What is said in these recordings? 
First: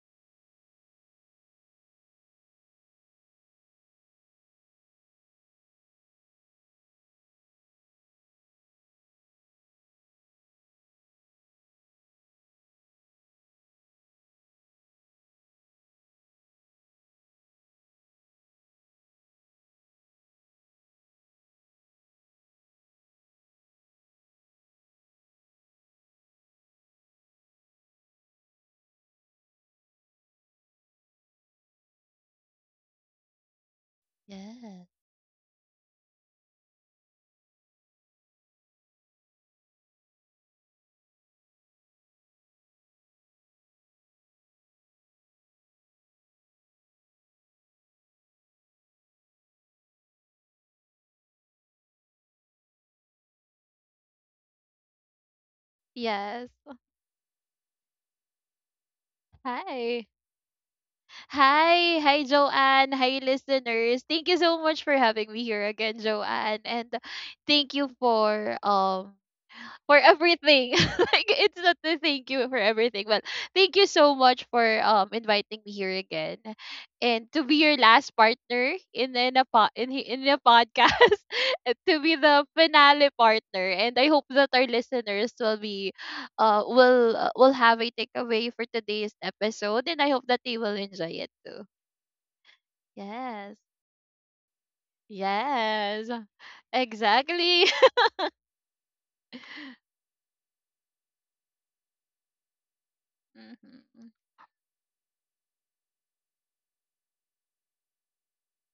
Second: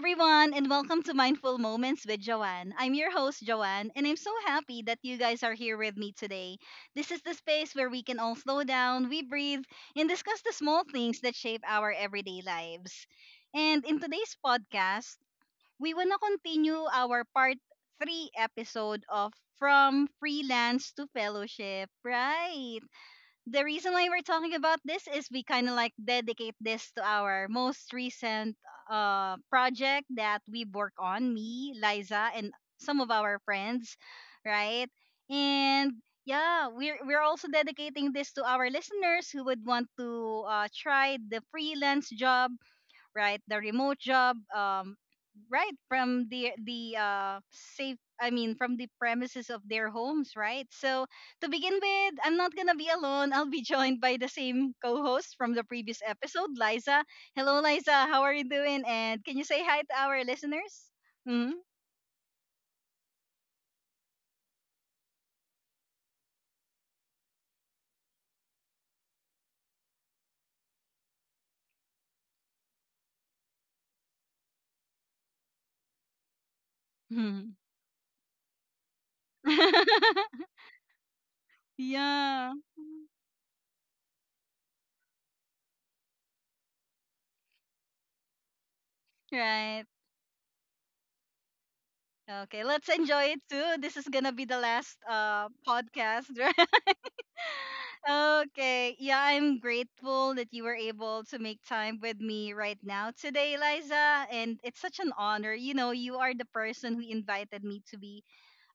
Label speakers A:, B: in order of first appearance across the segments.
A: everyone, and welcome to Mindful Moments with Joanne. I'm your host, Joanne, and I'm so happy that you guys are here with me today. This is the space where we can all slow down, we breathe, and discuss the small things that shape our everyday lives. And in today's podcast, we want to continue our part three episode of From Freelance to Fellowship, right? The reason why we're talking about this is we kind of like dedicate this to our most recent project that we work on, me, Liza, and some of our friends,
B: Yes.
A: right? And yeah, we're also dedicating this to our listeners who would want to try the freelance job, right? The remote job, right from the safe. I mean, from the premises of their homes, right? So to begin with, I'm not gonna be alone. I'll be joined by the same co-host from the previous
B: Yes.
A: episode, Liza. Hello, Liza. How are you doing? And can you say hi to
B: Hi.
A: our listeners?
B: Hi. Hi, Joanne. Hi, listeners. Thank you so much for having me here again, Joanne. And thank you for everything. Like it's not a thank you for everything, but thank you so much for inviting me here again, and to be
A: Mm-hmm.
B: your last partner in a po- in he- in a podcast, and to be the
A: Yeah.
B: finale partner. And I hope that our listeners will be, will have a takeaway for today's
A: Right.
B: episode, and I hope that they will enjoy it too.
A: Okay, let's enjoy it
B: Yes.
A: too. This is gonna be the last
B: Yes.
A: podcast, right?
B: Exactly.
A: Okay. Yeah, I'm grateful that you were able to make time with me right now today,
B: hmm
A: Liza. And it's such an honor. You know, you are the person who invited me to be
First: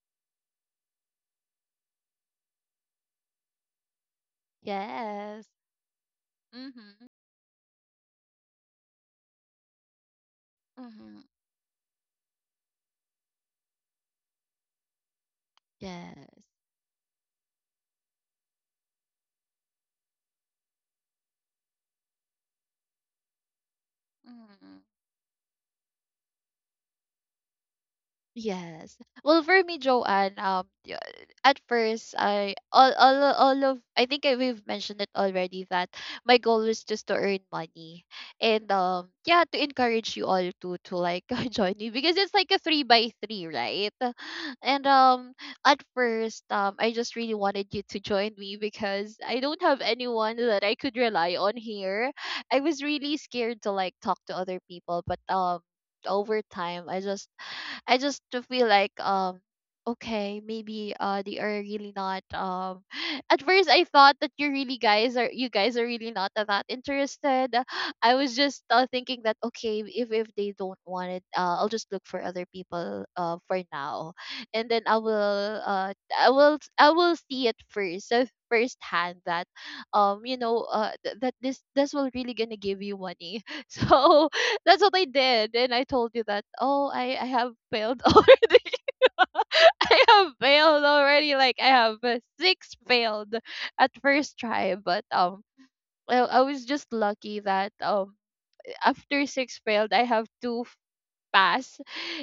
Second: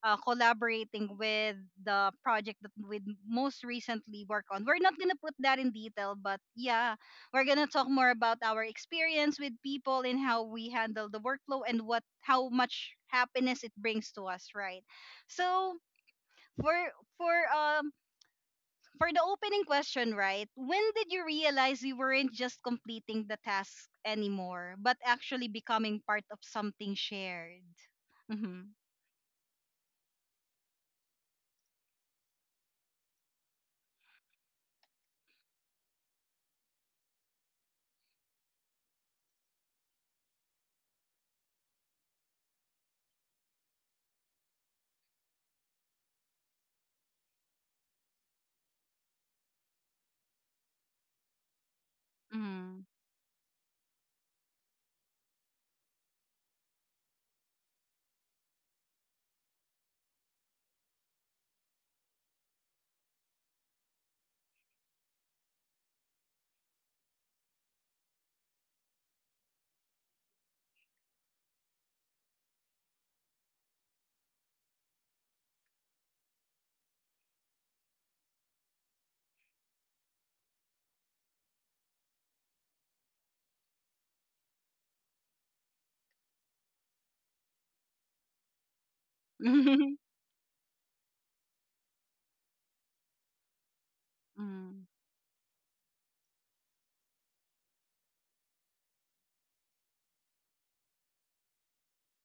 A: collaborating with the project that we most recently work on. We're not going to put
B: Yes.
A: that in detail, but yeah,
B: Mm-hmm.
A: we're going to talk more about our experience with people and how we handle the
B: Mm-hmm.
A: workflow and what how much happiness it brings to us, right? So,
B: Yes.
A: for for um for the opening question, right? When did you realize you weren't just completing the task anymore,
B: Mm.
A: but actually becoming part of something shared? Mm-hmm.
B: Yes. Well, for me, Joanne, at first, I all of I think I, we've mentioned it already that my goal was just to earn money and yeah, to encourage you all to like join me because it's like a three by three, right? And at first, I just really wanted you to join me because I don't have anyone that I could rely on here. I
A: Mm-hmm.
B: was really scared to like talk to other people, but over time I just to feel like okay, maybe they are really not at first I thought that you guys are really not that interested. I was just thinking that okay, if they don't want it, I'll just look for other people for now, and then I will see it first, firsthand that you know, that this will really gonna give you money. So that's what I did. And I told you that, oh, I have failed already. I have failed already. Like, I have six failed at first try.
A: Mm-hmm.
B: But, I was just lucky that, after six failed, I have pass.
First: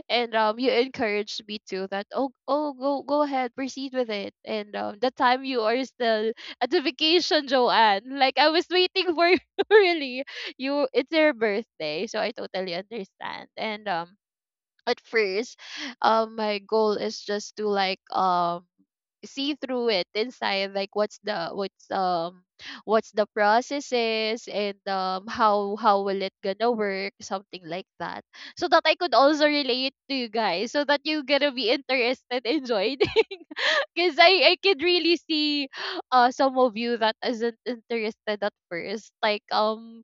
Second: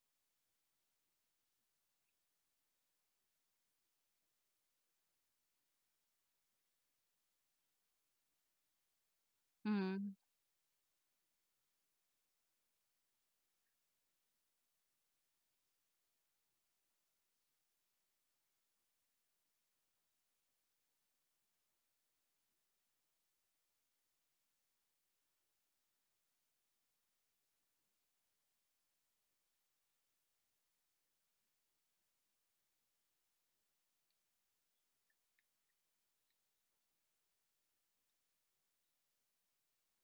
B: And, you encouraged me to that, oh, oh, go ahead, proceed with it. And, the time you are still at the vacation, Joanne. Like, I was waiting for you, really. You, it's your birthday, so I totally understand. And at first, my goal is just to like see through it inside, like what's the processes and how will it gonna work, something like that, so that I could also relate to you guys, so that you gonna be interested in joining. Because I could really see, some of you that isn't interested at first, like um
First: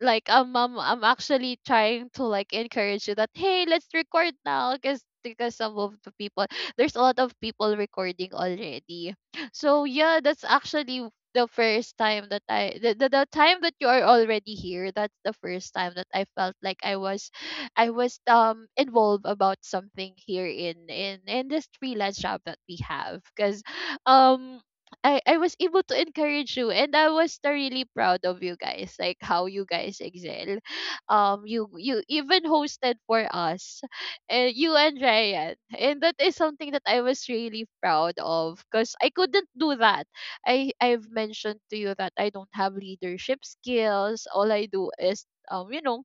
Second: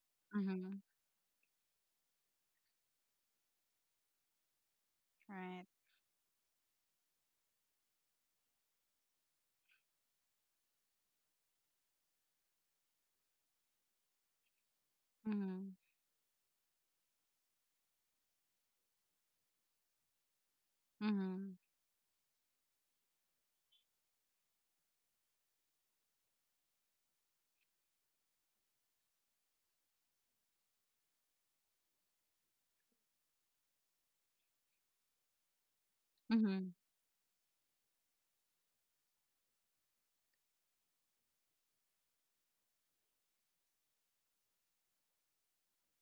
B: like um,
A: Mm-hmm.
B: I'm actually trying to like encourage you that, hey, let's record now, because
A: Right.
B: some of the people, there's a lot of people recording already. So yeah, that's actually the first time that the time that you are already here, that's the
A: Mm-hmm.
B: first time that I felt like I was involved about something here in
A: Mm-hmm.
B: this freelance job that we have. Because, um I was able to encourage you, and I was the really proud of you guys, like how you guys excel. You even hosted for us, and you and Ryan, and that is something
A: Mm-hmm.
B: that I was really proud of because I couldn't do that. I've mentioned to you that I don't have leadership skills. All I do is, you know,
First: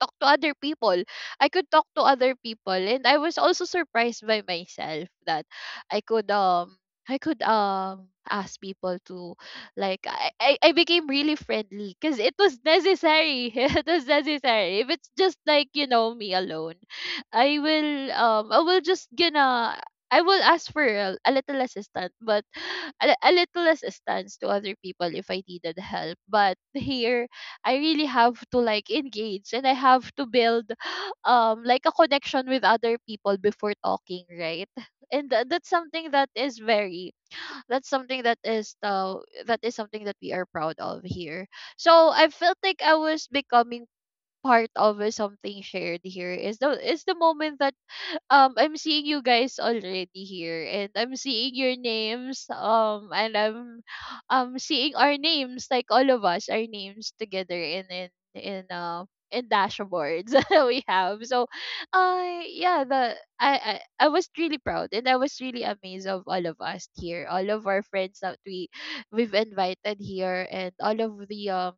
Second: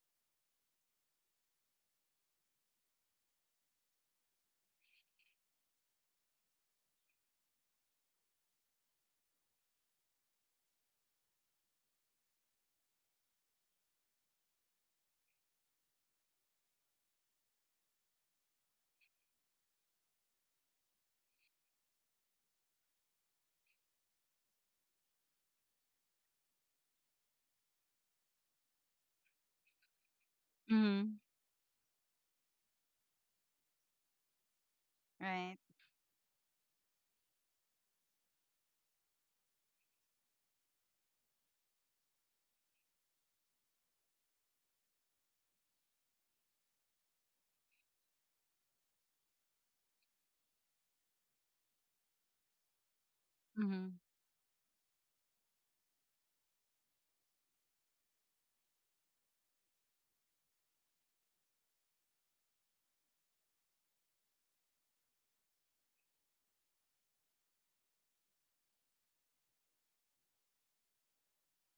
B: talk to other people. I could talk to other people, and I was also surprised by myself that I could um I could ask people to, I became really friendly because it was necessary. It was necessary. If it's just like, you know, me alone, I will just gonna I will ask for a little assistance, but a little assistance to other people if I needed help. But here, I really have to like engage, and I have to build
A: Mm-hmm.
B: like a connection with other people before talking, right? And
A: Right.
B: that's something that is very, that's something that is, that is something that we are proud of here. So I felt like I was becoming part of, something shared here, is the moment that I'm seeing you guys already here, and I'm seeing your names, and I'm,
A: Mm-hmm.
B: seeing our names, like all of us, our names together in dashboards that we have. So, yeah, the I was really proud, and I was really amazed of all of us here, all of our friends that we've invited here, and all of the,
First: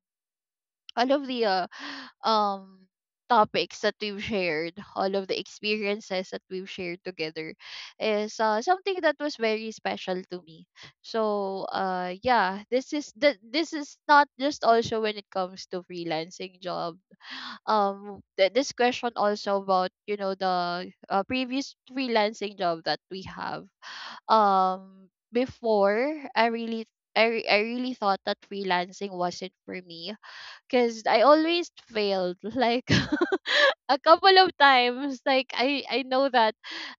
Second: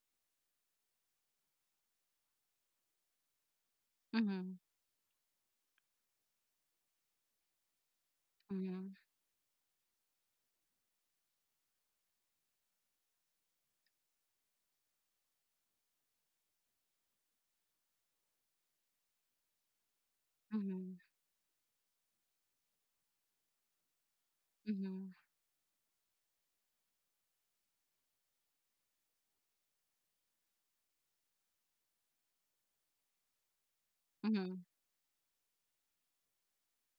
B: all of the, um topics that we've
A: Mm-hmm.
B: shared, all of the experiences that we've shared together is,
A: Mm-hmm.
B: something that was very special to me. So, yeah, this is the, this is not just also when it comes to freelancing job. This question also about, you know,
A: Mm-hmm.
B: the,
A: Mm-hmm.
B: previous freelancing job that we have.
A: Mm-hmm.
B: Um before I really, I really thought that freelancing wasn't for me because I always failed. Like, a couple of times. Like, I know that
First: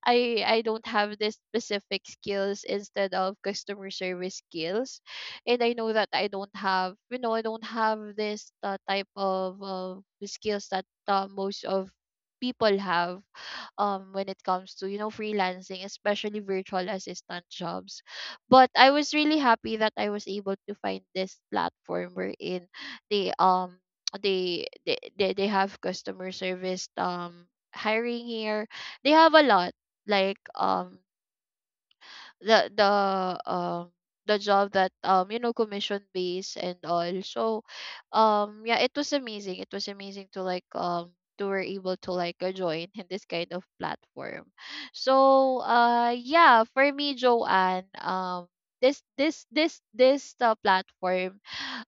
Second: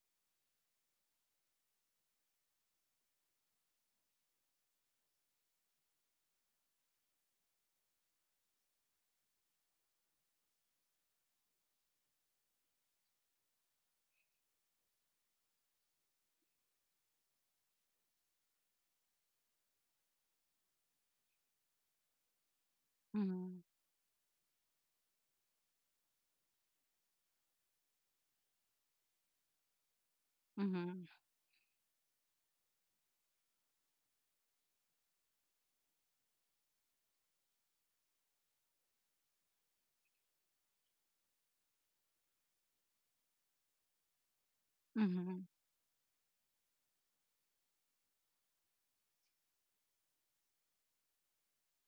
B: I don't have this specific skills instead of customer service skills. And I know that I don't have, you know, I don't have this, type of, skills that, most of people have, when it comes to, you know, freelancing, especially virtual assistant jobs. But I was really happy that I was able to find this platform wherein they,
A: Mm-hmm.
B: they have customer service, hiring here. They have a lot, like
A: Mm-hmm.
B: um
A: Mm-hmm.
B: the um job that, you know, commission based and all. So, yeah, it was amazing. It was amazing to like, to were able to like, join in this kind of platform. So, yeah, for me, Joanne, this, platform,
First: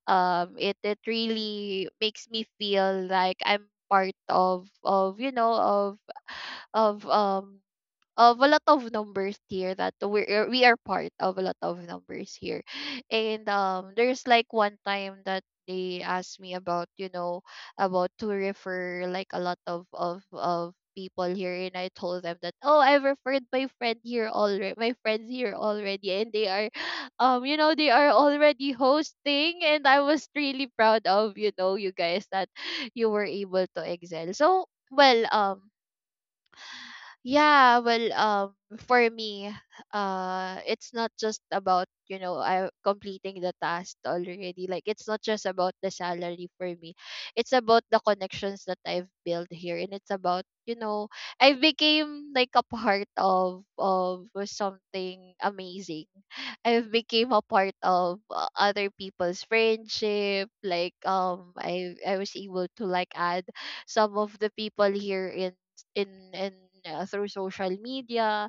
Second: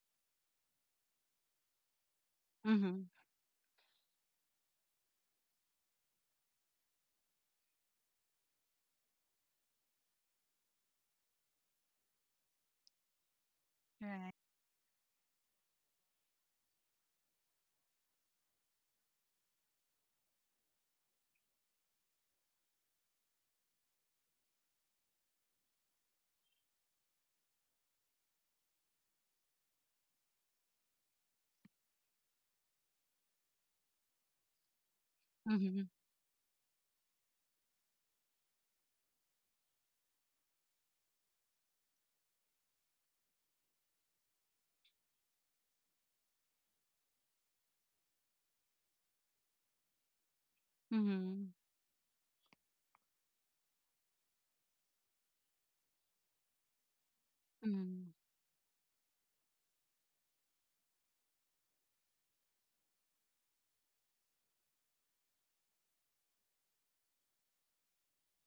B: it really makes me feel
A: Mm-hmm.
B: like I'm part of, you know, of, of a lot of numbers here, that we are part of a lot of numbers here. And there's
A: Right.
B: like one time that they asked me about, you know, about to refer like a lot of people here. And I told them that, oh, I referred my friend here already, my friends here already, and they are, you know, they are already hosting. And I was really proud of, you know, you guys that you were able to excel so well.
A: Mm-hmm.
B: Yeah, well, for me, it's not just about, you know, I completing the task already. Like, it's not just about the salary for me. It's about the connections that I've built here. And it's about, you know,
A: Mm-hmm.
B: I became like a part of, something amazing. I've became a part
A: Mm-hmm.
B: of, other people's friendship. Like, I was able to like add some of the people here in through social media.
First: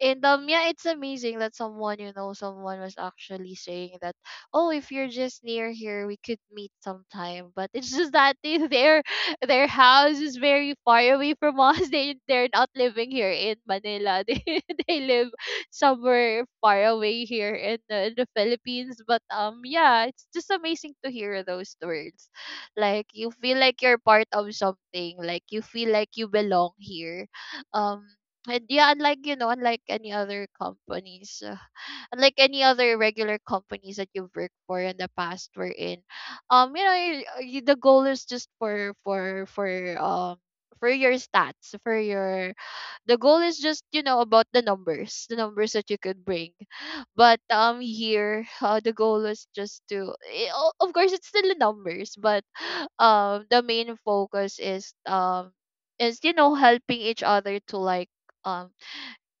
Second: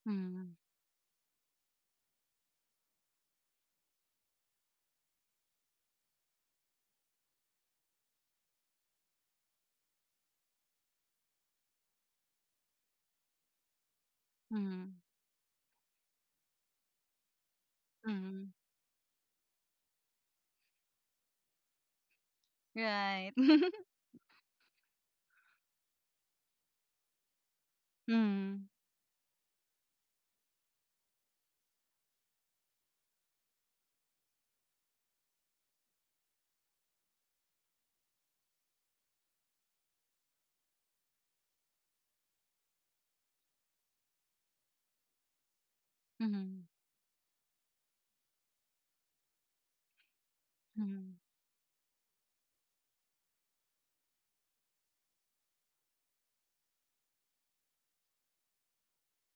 B: And
A: Mm-hmm.
B: yeah, it's amazing that, someone you know someone was actually saying that, oh, if you're just near here, we could meet sometime. But it's just that their house is very far away from us. They they're not living here in Manila. They live somewhere far away here in the
A: Mm-hmm.
B: Philippines. But, yeah, it's just amazing to hear those words. Like, you
A: Right.
B: feel like you're part of something. Like, you feel like you belong here. Um, and
A: Mm.
B: yeah, unlike, you know, unlike any other companies, unlike any other regular companies that you've worked for in the past, we're in. You know, the goal is just for, um for your stats, for your, the goal is just, you know, about the numbers, the numbers that you could bring.
A: Mhm.
B: But here, the goal is just to, of course,
A: Mhm.
B: it's still the numbers, but the main focus is, is, you know, helping each other to like, um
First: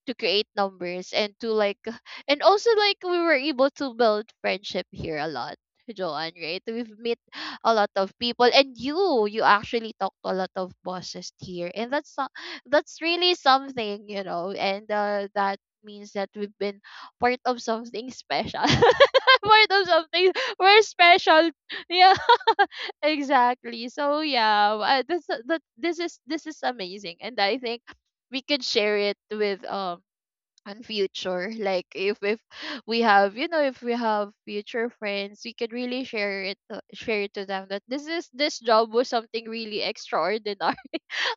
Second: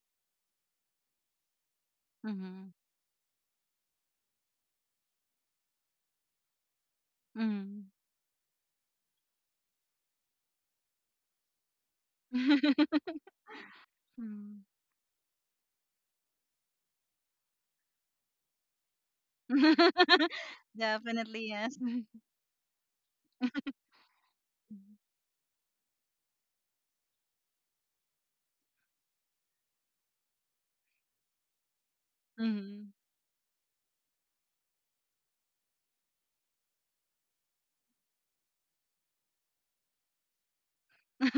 B: to create numbers, and to like, and also,
A: Mhm.
B: like, we were able to build friendship here a lot, Joanne, right? We've met a lot
A: Mhm.
B: of people, and you actually talk to a lot of bosses here. And that's that's really something, you know.
A: Mm.
B: And that means that we've been part of something special. Part of something we're
A: Definitely,
B: special.
A: yes.
B: Yeah, exactly. So yeah, this is amazing, and I think we could share it with and future like if
A: Mhm.
B: we have you know if we have future friends. We can really share it to them, that this job was something really extraordinary.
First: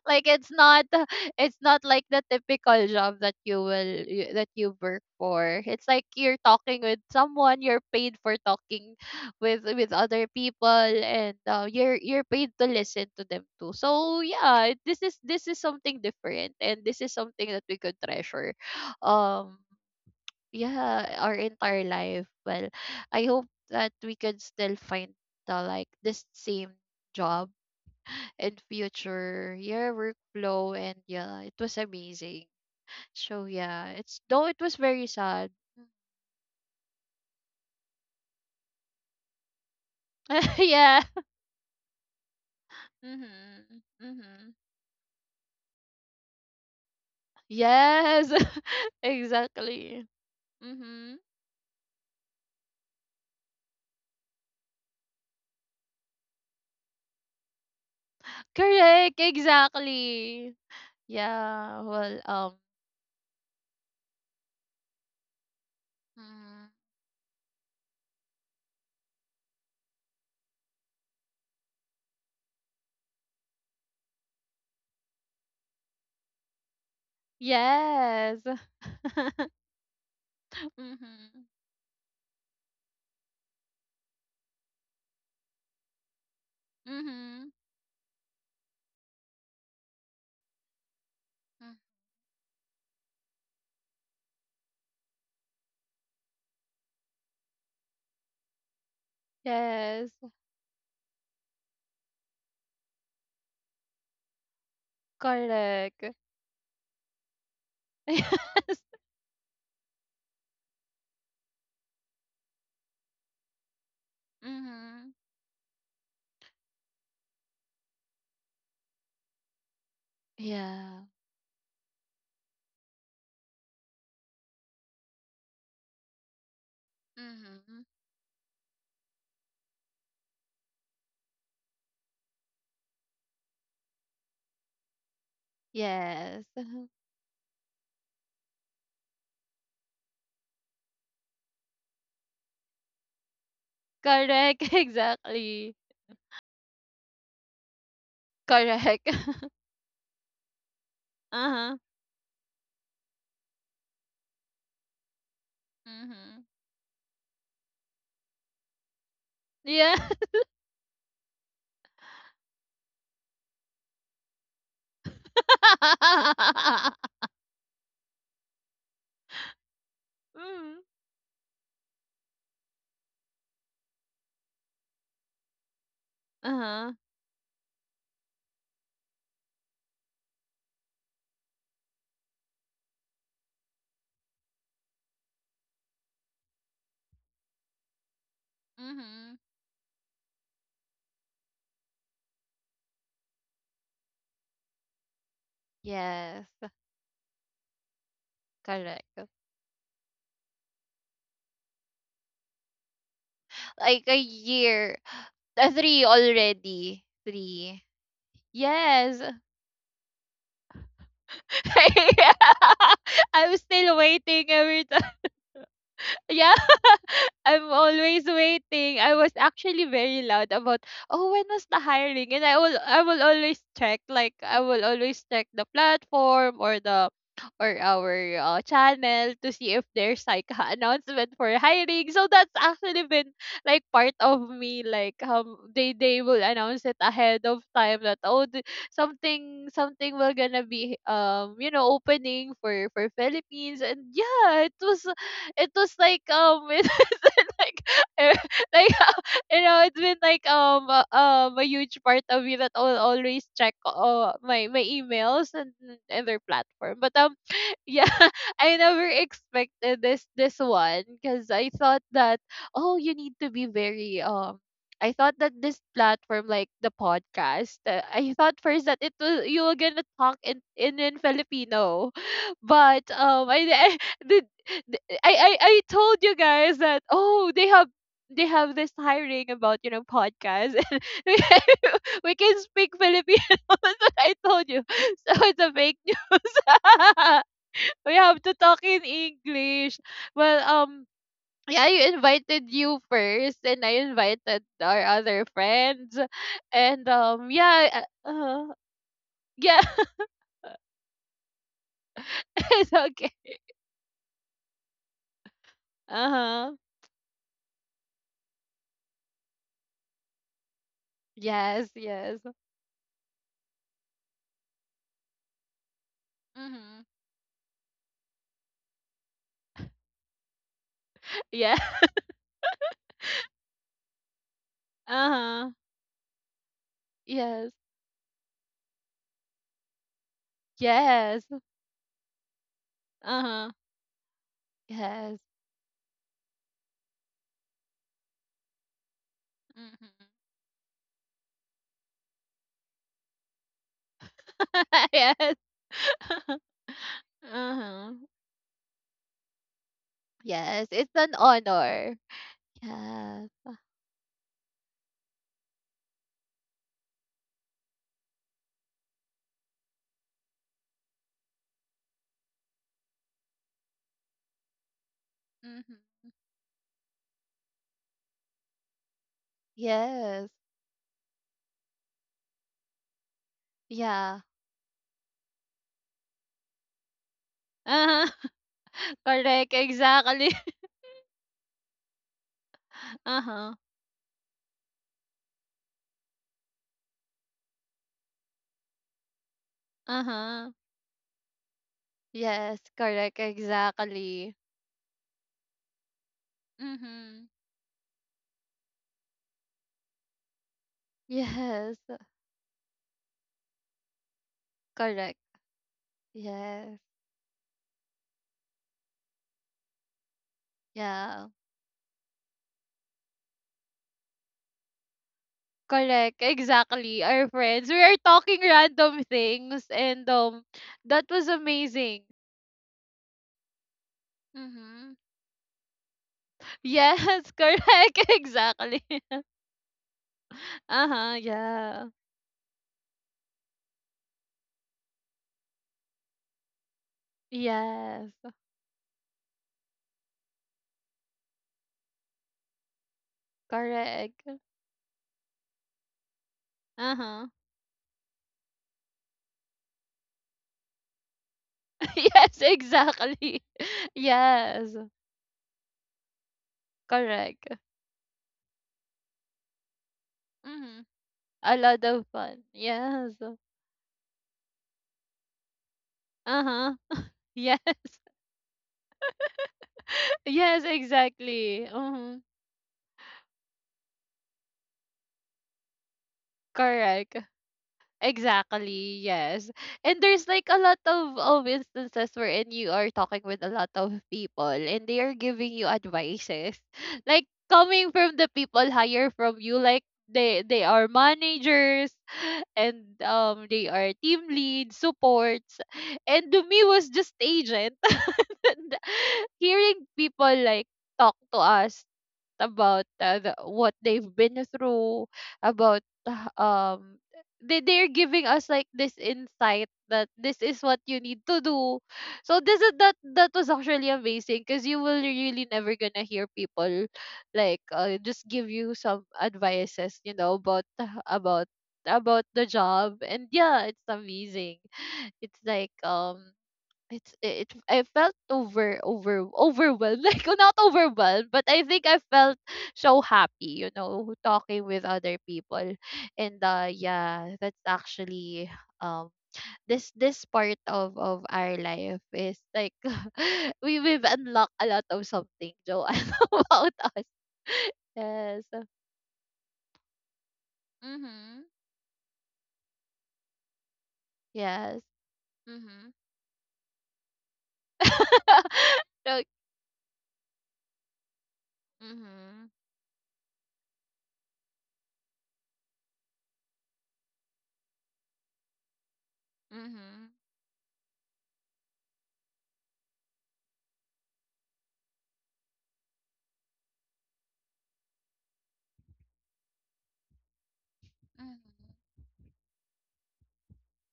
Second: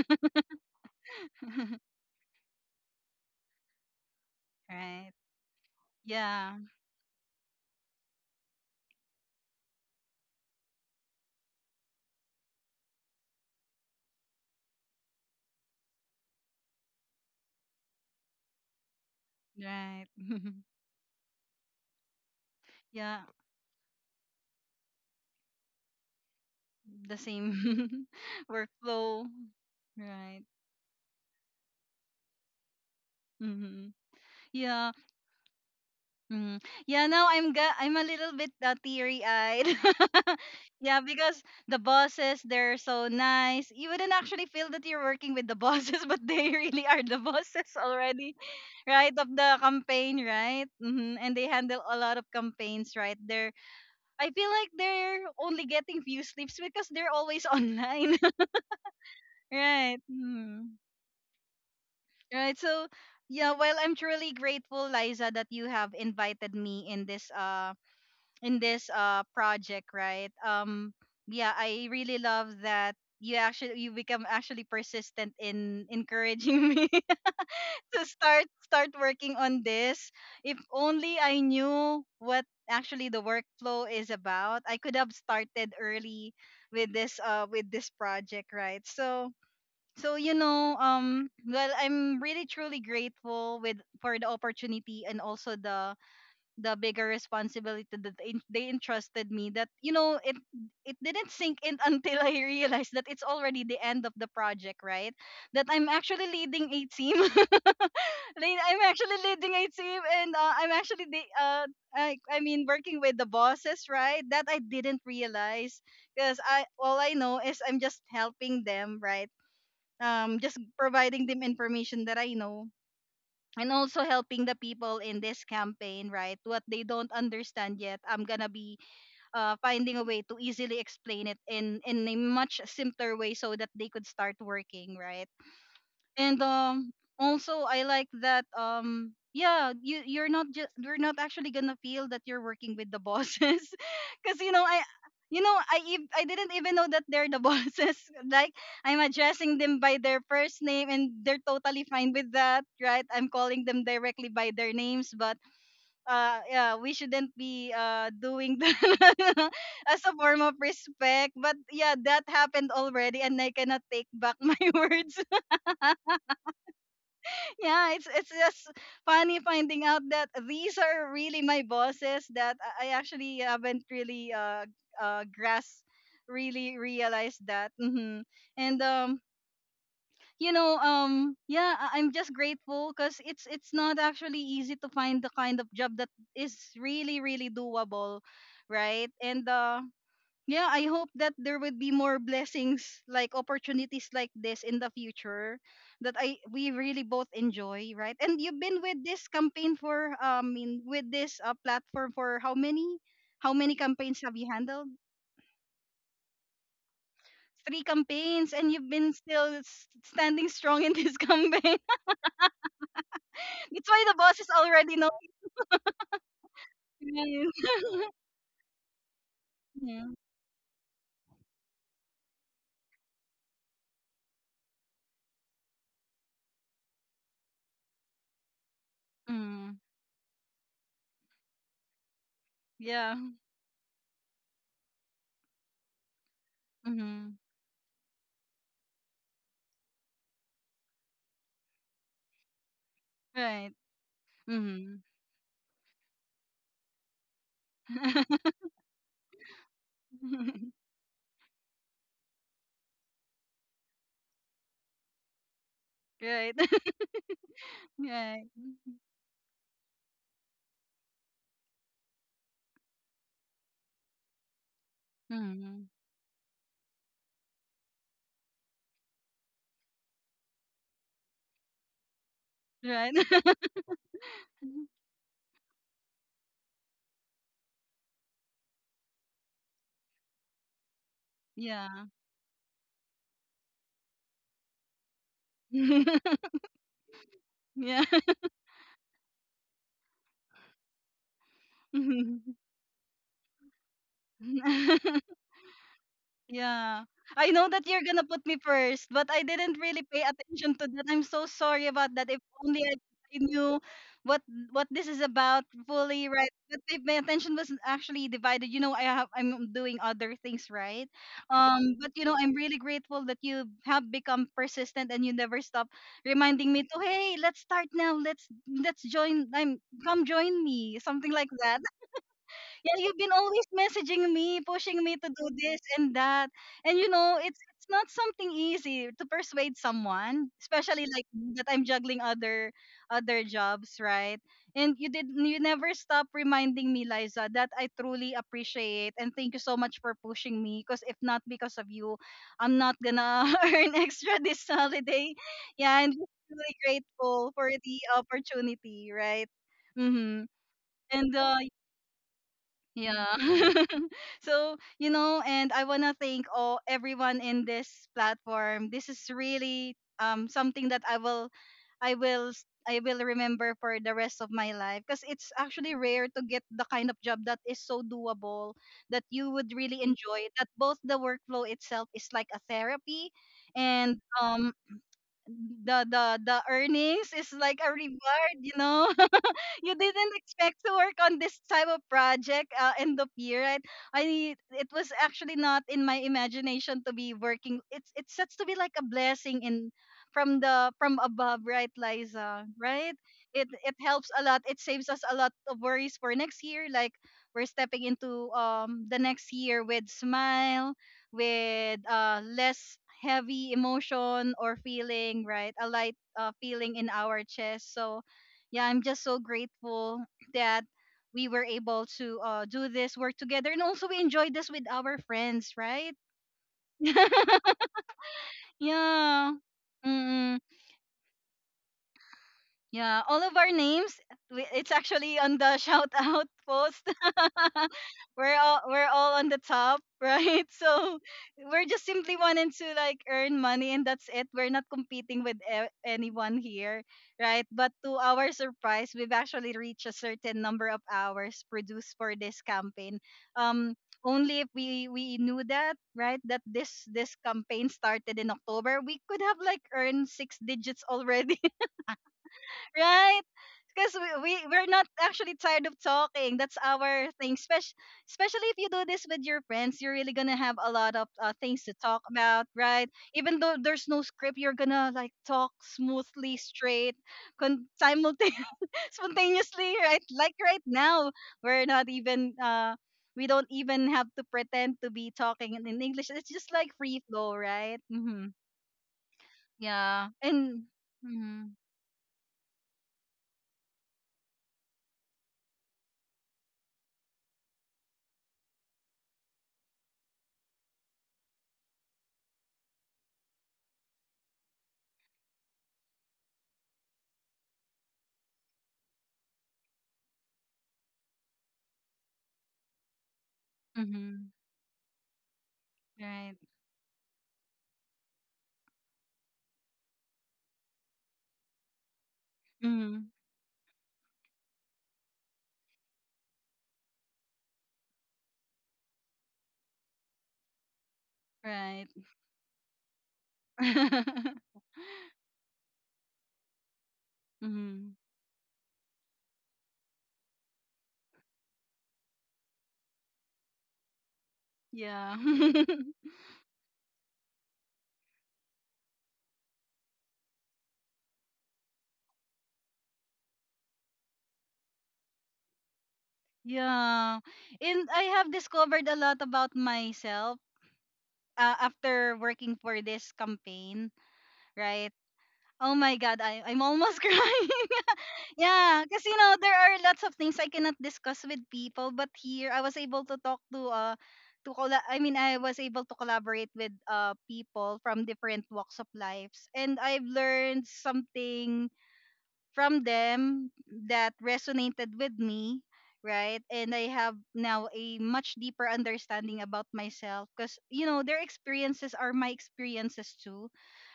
B: Like it's not it's not like the typical job that that you work
A: Right.
B: for. It's like you're
A: Yeah.
B: talking with someone, you're paid for talking with other people, and you're paid to listen to them too. So yeah, this is something different, and this is something that we could treasure um
A: Right.
B: yeah our entire life. Well,
A: Yeah.
B: I hope that we could still find the like this same
A: The
B: job.
A: same
B: And
A: workflow.
B: future, your
A: Right.
B: workflow, and yeah, it was amazing. So
A: Mm-hmm.
B: yeah, it's though it was
A: Yeah.
B: very sad.
A: Mm. Yeah, now I'm a little bit teary-eyed. Yeah,
B: Yeah.
A: because the bosses, they're so nice.
B: Mhm.
A: You wouldn't actually
B: Mhm.
A: feel that you're working with the bosses, but they really are the bosses
B: Yes.
A: already, right? Of the
B: exactly.
A: campaign, right? Hmm.
B: Mhm.
A: And they handle a lot of campaigns, right? They're I feel like they're only getting few sleeps because they're always online,
B: Correct.
A: right?
B: Exactly.
A: Mm.
B: Yeah. Well.
A: Right. So yeah, well, I'm truly grateful, Liza, that you have invited
B: Mhm.
A: me in this in this project, right? Um, yeah, I really love that you become actually persistent in encouraging me to
B: Yes.
A: start working on this. If only I
B: Mhm.
A: knew what actually the workflow is about, I could have started early
B: Mhm.
A: with this project, right? So so, you know, well,
B: Mhm.
A: I'm really truly grateful with for the opportunity and also the bigger responsibility that they entrusted me, that, you
B: Yes.
A: know, it didn't sink in until I realized that it's already the end of the project, right? That I'm
B: Correct.
A: actually leading a team.
B: Yes.
A: I'm actually leading a team and I'm actually the I mean working with the bosses, right? That I didn't
B: Mhm.
A: realize because I all I know is I'm just helping them, right? Just
B: Yeah.
A: providing them information that I know, and also helping the people in this campaign, right? What they don't understand
B: Mhm.
A: yet, I'm gonna be finding a way to easily explain it in a much simpler way so that they could start working, right? And
B: Yes.
A: also I like that, yeah, you're not actually gonna feel that you're working with the bosses because, you know,
B: Correct,
A: i you know
B: exactly.
A: i ev- i didn't even know that they're the bosses, like, I'm
B: Correct.
A: addressing them by their first name and they're
B: Uh-huh.
A: totally fine with that, right? I'm calling them directly by their names, but
B: Mm-hmm.
A: yeah, we shouldn't be doing that
B: Yeah.
A: as a form of respect, but yeah, that happened already and I cannot take back my words. Yeah, it's just funny finding out that these
B: Mm-hmm.
A: are really my bosses that I actually haven't really grasped, really
B: Uh-huh.
A: realized that. Hmm. And you know, yeah, I'm just grateful, cuz it's not actually easy to find the kind of job that is really really doable, right?
B: Mm-hmm.
A: And yeah, I hope that there would be more blessings, like opportunities like this in the future, that I
B: Yes,
A: we really both enjoy, right? And you've been with this
B: correct.
A: campaign for in with this platform for how many
B: Like a
A: campaigns have you handled?
B: year. Three already.
A: Three
B: Three.
A: campaigns and you've been
B: Yes.
A: still standing strong in this campaign.
B: I'm
A: That's
B: still
A: why the bosses
B: waiting every
A: already
B: time.
A: know
B: Yeah.
A: you.
B: I'm always waiting. I was actually
A: Yeah.
B: very loud about, oh, when was the hiring? And I will always check. Like I will always check the platform or the or our channel to
A: Mm.
B: see if there's like a announcement for hiring. So that's actually
A: Yeah.
B: been like part of me. They will announce it
A: Mhm.
B: ahead of time that, oh, something something will gonna be you know opening for
A: Right.
B: Philippines. And yeah, it
A: Mhm.
B: was it was like like eh, like you know, it's been like a huge part of me that will always check my my emails and their
A: Right.
B: platform. But yeah
A: Right.
B: I never expected this one, because I thought that, oh, you need to be very I thought that this
A: Mhm.
B: platform, like the podcast, I thought first that it was you were gonna talk in Filipino. But
A: Right?
B: I did. I, I told you guys that, oh, they have this hiring about you know podcast and we can,
A: Yeah.
B: we can speak Filipino. That's what I told you. So it's a fake news.
A: Yeah.
B: We have to talk in English. Well, yeah, I
A: Mhm.
B: invited you first, and I invited our other friends,
A: Yeah.
B: and
A: I know that you're gonna put me first, but I didn't
B: yeah,
A: really pay attention to that. I'm so sorry about that. If only
B: it's okay.
A: I knew what what this is about fully,
B: Uh
A: right?
B: huh.
A: But if my attention was actually divided, you know, I'm doing other things, right?
B: Yes,
A: But you know,
B: yes.
A: I'm really grateful that you have become persistent and you never stop reminding me to,
B: Mm-hmm.
A: hey, let's start now. Let's join. I'm come join me, something like
B: Yeah.
A: that. Yeah, you've been always messaging me, pushing
B: Uh
A: me to do
B: huh.
A: this and that. And you know,
B: Yes.
A: it's not something easy to persuade someone, especially like
B: Yes.
A: me, that I'm juggling other
B: Uh-huh.
A: jobs, right? And
B: Yes.
A: you never stop reminding me, Liza, that I truly appreciate, and thank you so much for
B: Mm-hmm.
A: pushing me, because if not because of you, I'm not gonna earn extra this holiday.
B: Yes.
A: Yeah, and just really grateful for the
B: Uh-huh.
A: opportunity, right? Mm-hmm.
B: Yes, it's an
A: And
B: honor.
A: yeah.
B: Yes.
A: So, you know, and I want to thank all everyone in this platform. This is really something that I will remember for the rest of my life, because it's actually
B: Mm-hmm.
A: rare to get the kind of job that is so doable, that you would really enjoy,
B: Yes.
A: that both the workflow itself is like a therapy, and
B: Yeah.
A: the earnings is like a
B: Uh-huh.
A: reward, you know.
B: Correct.
A: You didn't
B: Exactly.
A: expect to work on this type of project end of year,
B: Uh-huh.
A: right? I it was actually not in my imagination to be working. It's such to be like a blessing in from
B: Uh-huh.
A: the from above, right, Liza?
B: Yes.
A: Right?
B: Correct.
A: It helps a
B: Exactly.
A: lot. It saves us a lot of worries for next year. Like,
B: Mm-hmm.
A: we're stepping into the next year with smile,
B: Yes.
A: with less heavy emotion or
B: Correct.
A: feeling, right? A light feeling
B: Yes.
A: in our chest. So yeah, I'm just so grateful that
B: Yeah.
A: we were able to do this work together, and also we enjoyed this with our friends, right?
B: Correct. Exactly. Our friends. We are talking random
A: Yeah.
B: things and
A: Mm-mm.
B: that was amazing.
A: Yeah, all of our names, it's
B: Mhm.
A: actually on the shout out post.
B: Yes, correct.
A: We're all
B: Exactly.
A: on the top, right? So
B: Uh-huh,
A: we're
B: yeah.
A: just simply wanting to like earn money, and that's it. We're not competing with anyone here, right? But to our
B: Yes,
A: surprise, we've actually reached a certain number of hours produced for this campaign. Um,
B: correct.
A: only if we we knew that, right? That this
B: Uh-huh.
A: campaign started in October, we could have like earned six digits already.
B: Yes,
A: Right?
B: exactly.
A: Because we're
B: Yes,
A: not actually tired of talking. That's our thing.
B: correct.
A: Especially if you do this with your friends, you're really gonna have a
B: Mm-hmm.
A: lot of
B: A
A: things to
B: lot
A: talk
B: of fun.
A: about, right?
B: Yes.
A: Even though there's no script, you're gonna like talk smoothly,
B: Uh-huh.
A: straight,
B: Yes.
A: simultaneously, spontaneously, right? Like
B: Yes,
A: right now, we're
B: exactly.
A: not
B: Mm-hmm.
A: even uh we don't even have to pretend to be talking in English. It's just like free
B: Correct.
A: flow, right? Mm-hmm.
B: Exactly, yes. And
A: Yeah.
B: there's like a
A: And.
B: lot of
A: Mm-hmm.
B: instances wherein you are talking with a lot of people and they are giving you advices. Like coming from the people higher from you, like they are managers and they are team lead, supports. And to me was just agent. And hearing people like talk to us about the, what they've
A: Mm-hmm.
B: been through, about
A: Right.
B: they're giving us like this insight that this is what you need to do. So this is that
A: Mm-hmm.
B: that was actually amazing, because you will really never gonna hear people like just give you some advices, you know, about about
A: Right.
B: about the job. And yeah, it's amazing. It's like I
A: Hmm.
B: felt overwhelmed. Like well, not overwhelmed, but I think I felt so happy, you know, talking with
A: Yeah.
B: other people. And yeah, that's actually um this part of our life is like we've unlocked a lot of something, Joanne, about us.
A: Yeah. And I have
B: Yes.
A: discovered a lot about myself
B: Mm-hmm.
A: after working for this campaign,
B: Yes.
A: right? Oh
B: Mm-hmm.
A: my God, I'm almost crying. Yeah, because you
B: So,
A: know, there are lots of things I cannot discuss with people, but
B: Mm-hmm.
A: here I was able to talk to colla- I mean I was able to collaborate with people from different walks of lives, and I've
B: Mm-hmm.
A: learned something from them that resonated with me, right? And I have now a much deeper understanding about myself because, you know, their
B: Mm-hmm.
A: experiences are my experiences too,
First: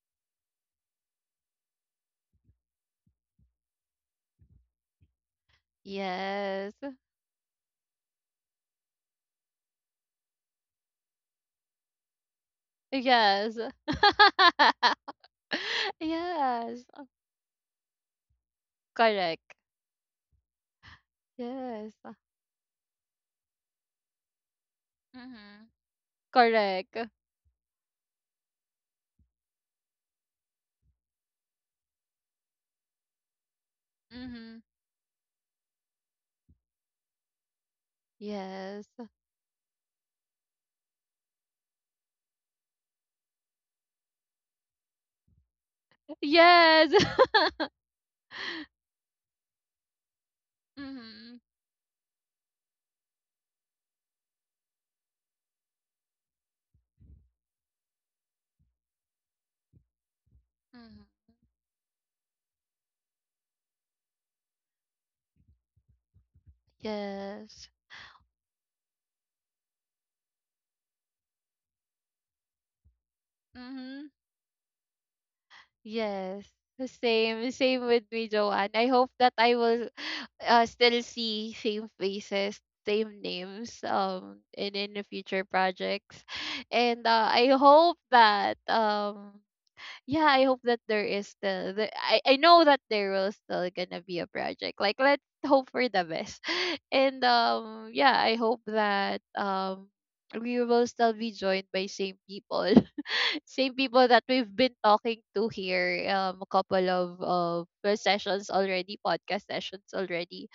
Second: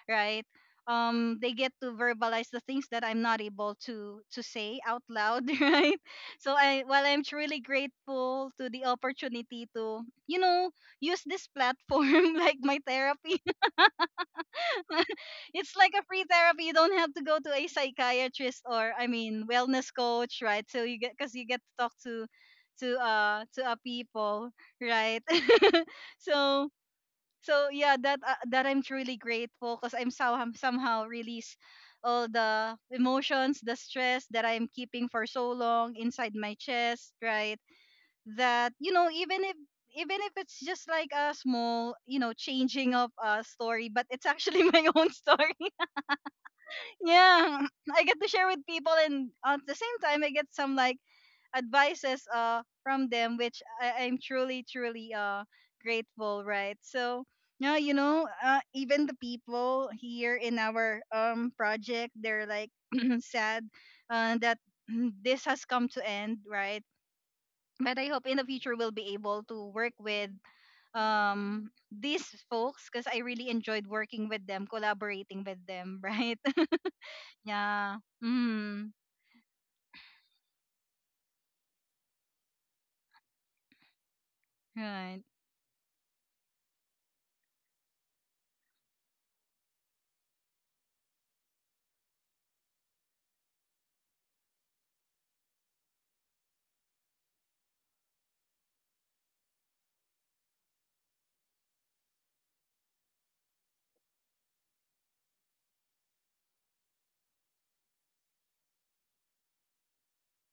A: right? They get to verbalize the things that I'm not able to say out loud, right? So
B: Yes.
A: I while I'm truly grateful to the opportunity to, you know, use this platform like my therapy.
B: Yes.
A: It's like a free therapy. You
B: Yes,
A: don't
B: Oh,
A: have to go to a psychiatrist or I
B: correct.
A: mean wellness coach, right? So you get because you get to talk
B: Yes.
A: to a people, right?
B: Mhm.
A: so
B: Correct.
A: so yeah, that I'm truly grateful because I'm somehow release all the emotions, the stress that
B: Mhm.
A: I'm keeping for so long inside my chest, right? That
B: Yes.
A: you know even if it's just like a small, changing of a story, but it's actually my own story,
B: Yes.
A: yeah. I get to share with people, and at the same time I get some like
B: Mhm.
A: advices from them, which I'm truly grateful, right? So yeah, you know, even the people here in our
B: Mhm.
A: project, they're like sad, that this has come to end, right?
B: Yes.
A: But I hope in the future we'll be able to work with these folks, because I really enjoyed
B: Mhm.
A: working with them, collaborating with them. Right.
B: Yes. The same, same
A: Yeah.
B: with me, Joanne. I
A: Mm.
B: hope that I will still see same faces, same names, in the
A: Right.
B: future projects, and I hope that yeah, I hope that there is still the I know that there will still gonna be a project. Like, let's hope for the best. And yeah, I hope that we will still be joined by same people. Same people that we've been talking to here a couple of sessions already, podcast sessions already.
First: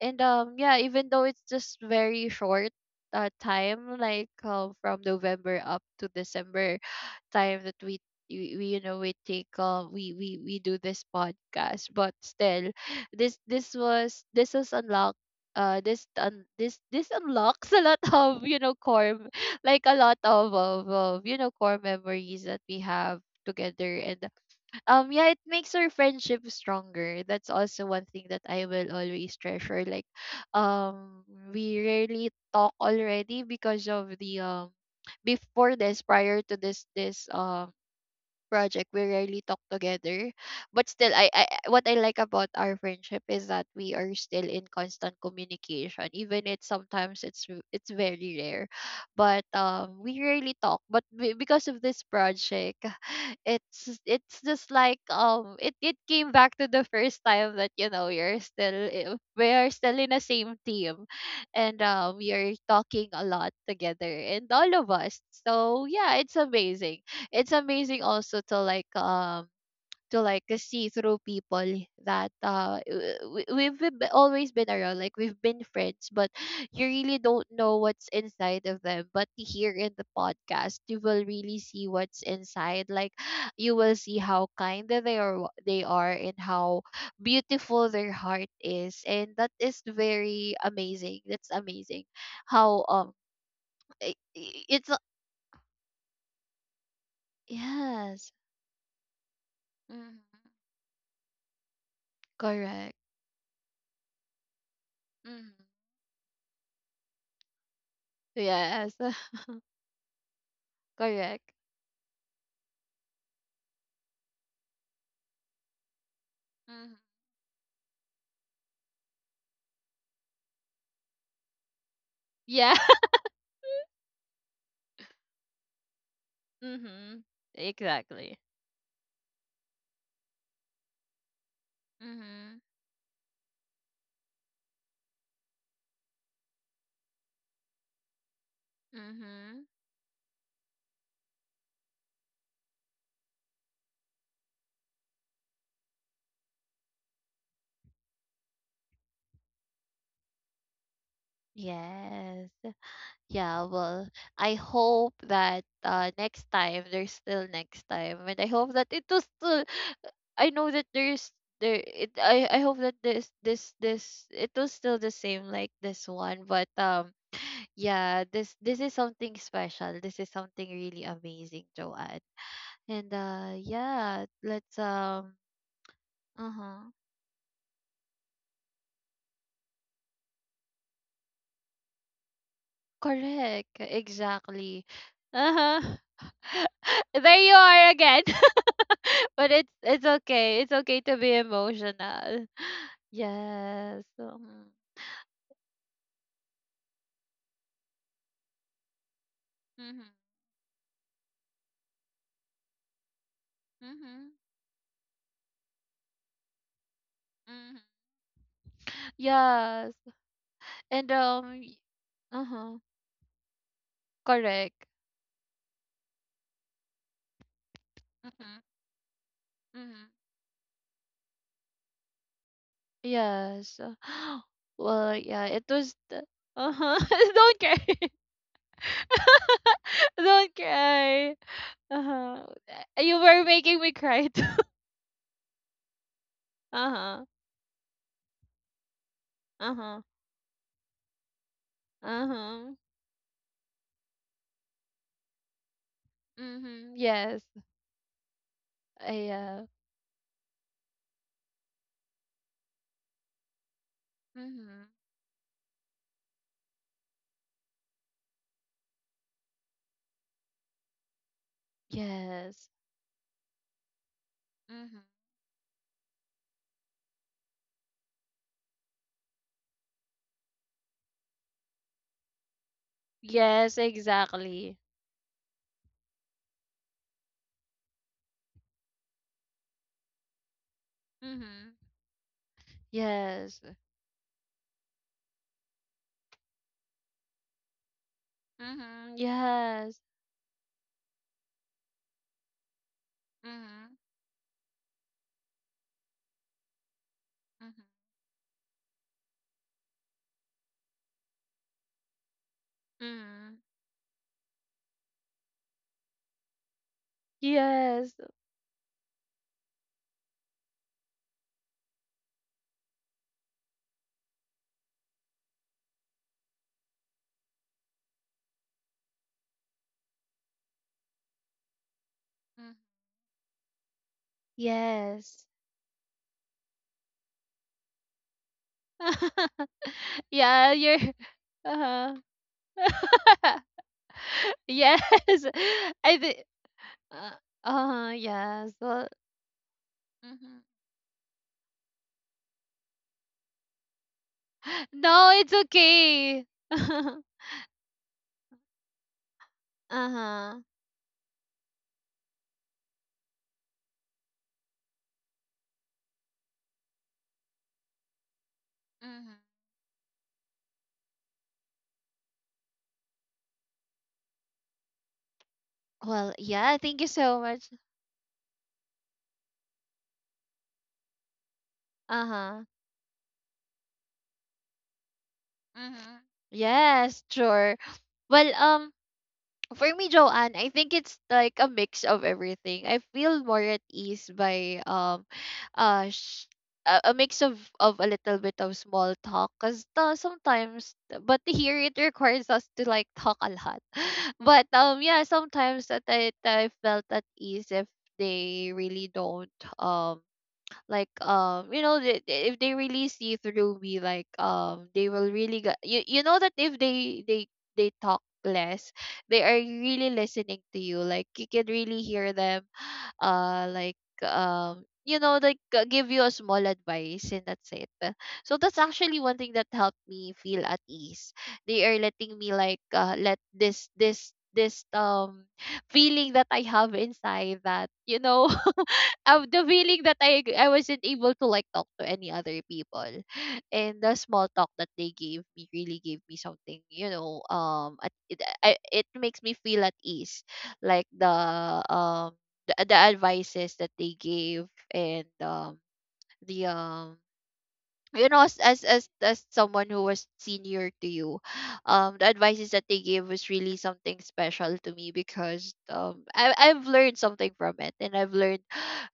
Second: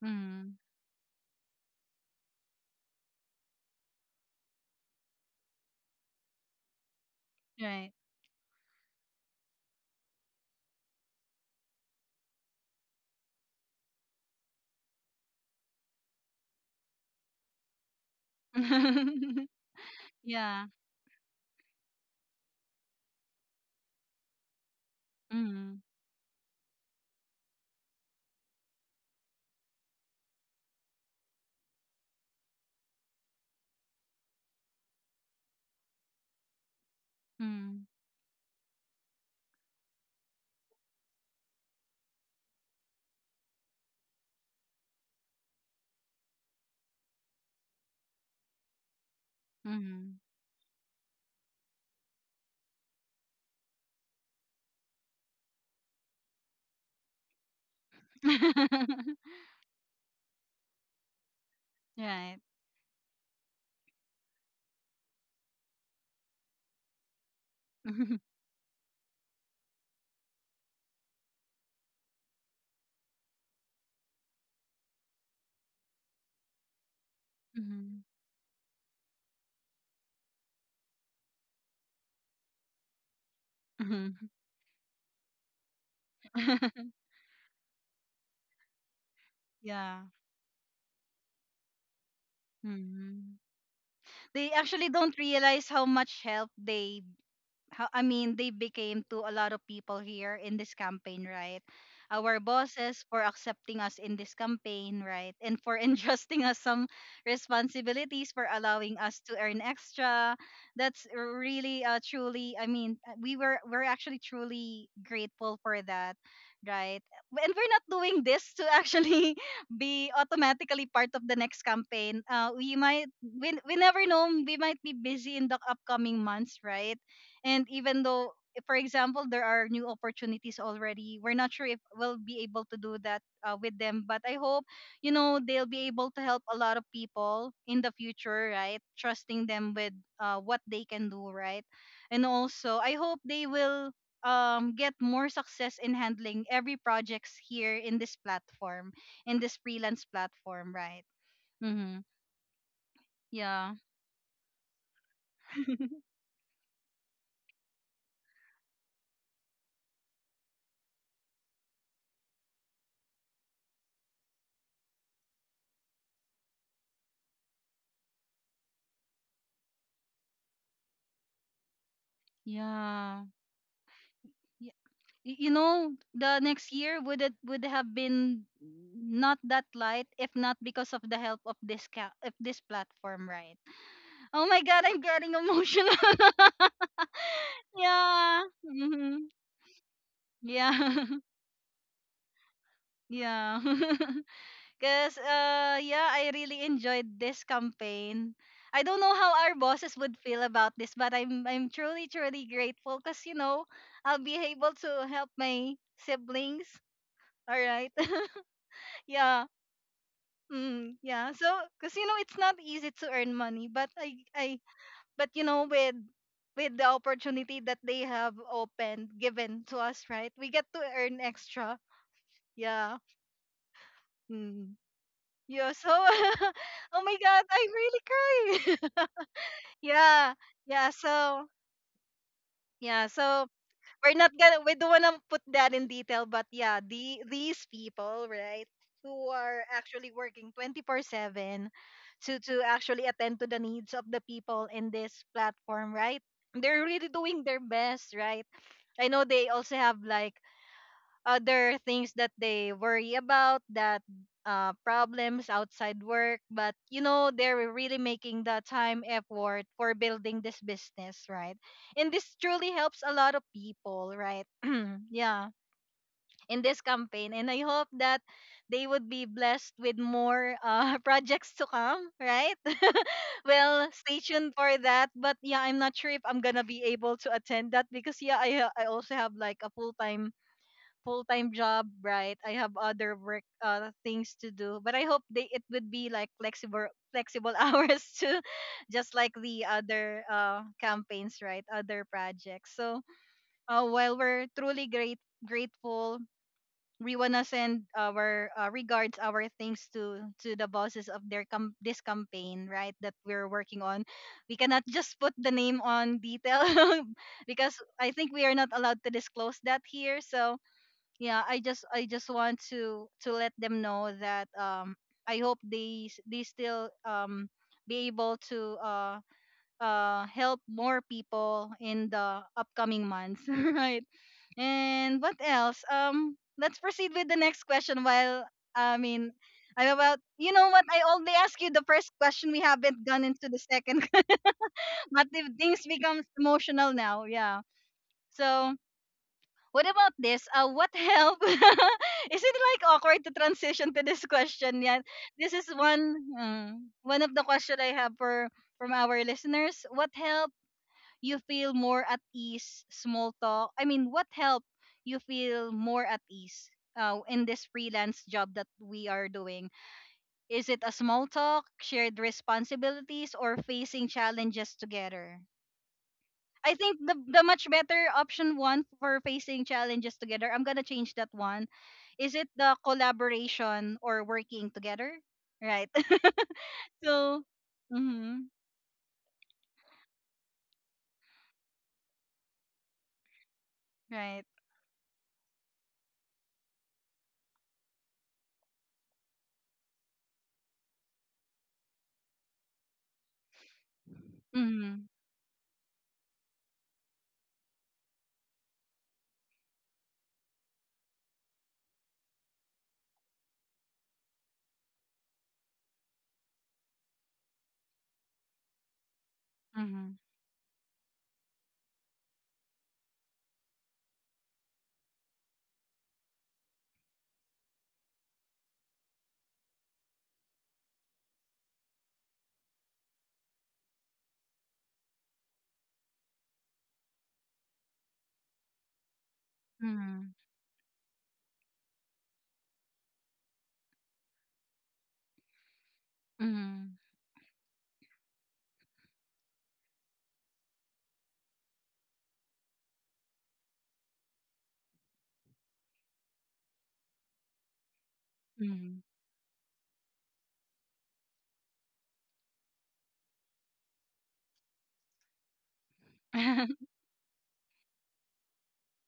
B: And
A: Mm.
B: yeah, even though it's just very short time, like from November up to December time that
A: Right.
B: we you know we do this podcast. But still, this was unlocked. This unlocks a lot of you know like a lot of,
A: Yeah.
B: of of you know core memories that we have together. And yeah, it makes
A: Mm.
B: our friendship stronger. That's also one thing that I will always treasure. Like um we rarely talk already because of the before this prior to this
A: Mm.
B: project, we rarely talk together. But still, I, what I like about our friendship is that we are still in constant communication, even it sometimes it's very rare. But we
A: Mm.
B: rarely talk. But because of this project, it's just like it it came back to the first time that you know you're we are still in the same team, and we
A: Right.
B: are talking a lot together, and all of us. So yeah, it's amazing also to like see through people that always been around. Like we've been friends, but you really don't know
A: Mhm.
B: what's inside of them. But here in the podcast, you will really see what's inside. Like you will see
A: Mhm.
B: how kind that they are they are, and how beautiful their heart is. And that is
A: Yeah.
B: very amazing. That's amazing. How
A: Hmm. They
B: I- it's
A: actually
B: a-
A: don't realize how much help they how I
B: Yes.
A: mean they became to a lot of people
B: Hmm.
A: here in this campaign, right? Our
B: Correct.
A: bosses for accepting us in this campaign, right?
B: Mhm.
A: And for entrusting us some responsibilities, for
B: Yes,
A: allowing us to earn extra. That's
B: correct.
A: really truly I mean we're actually truly grateful for that,
B: Mhm.
A: right? And we're not doing this to actually be automatically part of the next campaign.
B: Yeah.
A: We might we never know, we might be busy in the upcoming months, right?
B: Mhm.
A: And even though
B: Exactly.
A: if, for example, there are new opportunities already, we're not sure if we'll be
B: Mhm.
A: able to do that with them, but I hope you know they'll be able to help a lot of people in the future, right? Trusting
B: Mhm.
A: them with what they can do, right? And also I hope they will get more success in handling every projects here in this platform, in this freelance platform, right? Mm-hmm.
B: Yes. Yeah,
A: Yeah.
B: well, I hope that next time there's still next time, and I hope that it was still I know that there's there it I hope that this it was still the same like this one. But yeah, this is something special. This is something really amazing, Joanne. And,
A: Yeah.
B: yeah, let's,
A: Yeah. You know the next
B: uh-huh.
A: year would it would have been not that light if not because of the help of this of this platform, right?
B: Correct,
A: Oh my
B: exactly.
A: God, I'm getting
B: Uh-huh.
A: emotional.
B: There you are again.
A: Yeah. Hmm.
B: But it's okay. It's okay
A: Yeah.
B: to be emotional.
A: Yeah.
B: Yes. Mm-hmm.
A: Because yeah, I really enjoyed this campaign. I don't know how our bosses
B: Mm-hmm.
A: would feel about this, but I'm truly grateful, because you know I'll
B: Mm-hmm.
A: be able to help my siblings. All
B: Mm-hmm.
A: right. Yeah.
B: Yes.
A: Mm,
B: And
A: yeah. So,
B: um y-
A: because you know, it's not
B: uh-huh.
A: easy to earn money, but I,
B: Correct.
A: but you know, with the opportunity that they have
B: Mm-hmm.
A: opened, given to
B: Mm-hmm.
A: us, right? We get to earn extra. Yeah.
B: Yes.
A: Mm.
B: Well, yeah, it
A: Yeah. So,
B: was the, uh-huh.
A: oh my God,
B: Don't care.
A: I'm really crying. Yeah.
B: Don't
A: Yeah.
B: cry.
A: So,
B: Uh-huh.
A: yeah.
B: You were
A: So,
B: making me
A: we're
B: cry
A: not
B: too.
A: gonna we don't wanna put that in detail, but yeah, the
B: Uh-huh.
A: these people, right, who are
B: Uh-huh.
A: actually working 24/7 to
B: Uh-huh.
A: actually attend to the needs of the people in this platform, right? They're
B: Mm-hmm.
A: really
B: Yes.
A: doing their best, right? I know
B: I,
A: they
B: uh,
A: also have like other things that they worry about, that
B: mm-hmm.
A: problems outside work, but you know they're really making the time effort for building this business, right? And this
B: Yes.
A: truly helps a lot of people, right?
B: Mm-hmm.
A: Yeah, in this campaign. And I hope that they would be blessed with more projects to come, right?
B: Yes,
A: Well, stay tuned
B: exactly.
A: for that. But yeah, I'm not sure if I'm gonna be able to attend that, because yeah I also have like a full-time
B: Mm-hmm.
A: job, right? I have other work
B: Yes.
A: things to do, but I hope they it would be like flexible hours too, just
B: Mm-hmm.
A: like the
B: Yes.
A: other campaigns, right? Other projects. So
B: Mm-hmm.
A: while we're truly great grateful. We wanna
B: Mm-hmm.
A: send our regards, our thanks to the bosses of their this campaign, right? That we're
B: Mm-hmm.
A: working on. We cannot just put the name on detail. Because I
B: Yes.
A: think we are not allowed to disclose that here. So yeah, I just want to let them know that I hope they they still be able to help more people in the
B: Mm.
A: upcoming months. Right. And what
B: Yes.
A: else? Let's proceed with the next question, while i mean I'm about, you know
B: Yeah,
A: what,
B: you're
A: I only asked you the first
B: uh-huh.
A: question. We haven't gone into the second.
B: Yes.
A: But if things
B: I
A: becomes
B: think.
A: emotional now,
B: Uh,
A: yeah.
B: uh-huh, yes.
A: So
B: Well,
A: what about this?
B: Mm-hmm.
A: What help? Is it like awkward to transition to this question yet?
B: No, it's
A: This is one
B: okay. Uh-huh.
A: one of the question I have for from our listeners. What help
B: Mm-hmm.
A: you feel more at ease? Small talk. I mean, what help you feel more at ease? In this freelance job that we are doing, is it a small talk, shared responsibilities, or facing challenges together?
B: Well, yeah,
A: I
B: thank
A: think
B: you
A: the
B: so much.
A: much better option one for facing challenges together. I'm gonna change that one. Is it
B: Uh-huh.
A: the collaboration or working together? Right.
B: Mm-hmm. Yes,
A: So,
B: sure.
A: mm-hmm,
B: Well, for me, Joanne, I think it's like a mix of everything. I feel more at ease
A: right.
B: by uh, sh- a mix of a little bit of small talk, cause sometimes, but here it requires us to like talk a lot. But
A: Mm-hmm,
B: yeah, sometimes that I felt at ease if they really don't like um you know they, if they really see through me. Like they will really get you, you know, that if they talk less, they are really
A: mm-hmm,
B: listening to you. Like you can really hear them. You know, like give you a small advice, and that's it. So that's actually one thing that helped me feel at ease. They are letting me like let this this this feeling that I have inside, that you know, of the feeling that
A: mm-hmm,
B: I wasn't able to like talk to any other people, and the small talk that they gave me really gave me something.
A: mm-hmm,
B: You know, it makes me feel at ease, like the um the advices that they gave. And the You know,
A: mm-hmm.
B: as someone who was senior to you. The advices that they gave was really something special to me because I've learned something from it, and I've learned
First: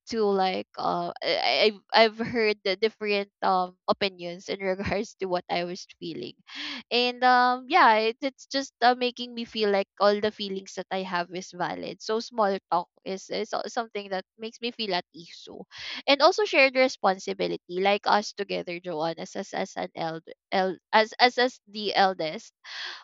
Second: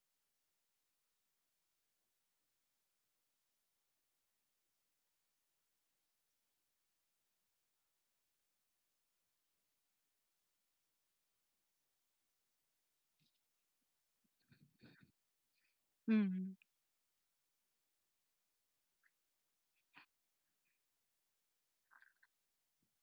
B: to I've heard the different opinions in regards to what I was feeling. And yeah, it's just making me feel like all the feelings that I have is valid. So small talk is something that makes me feel at ease. So, and also
A: Mm-hmm,
B: shared responsibility, like us together, Joanne, as an eld, el as the eldest.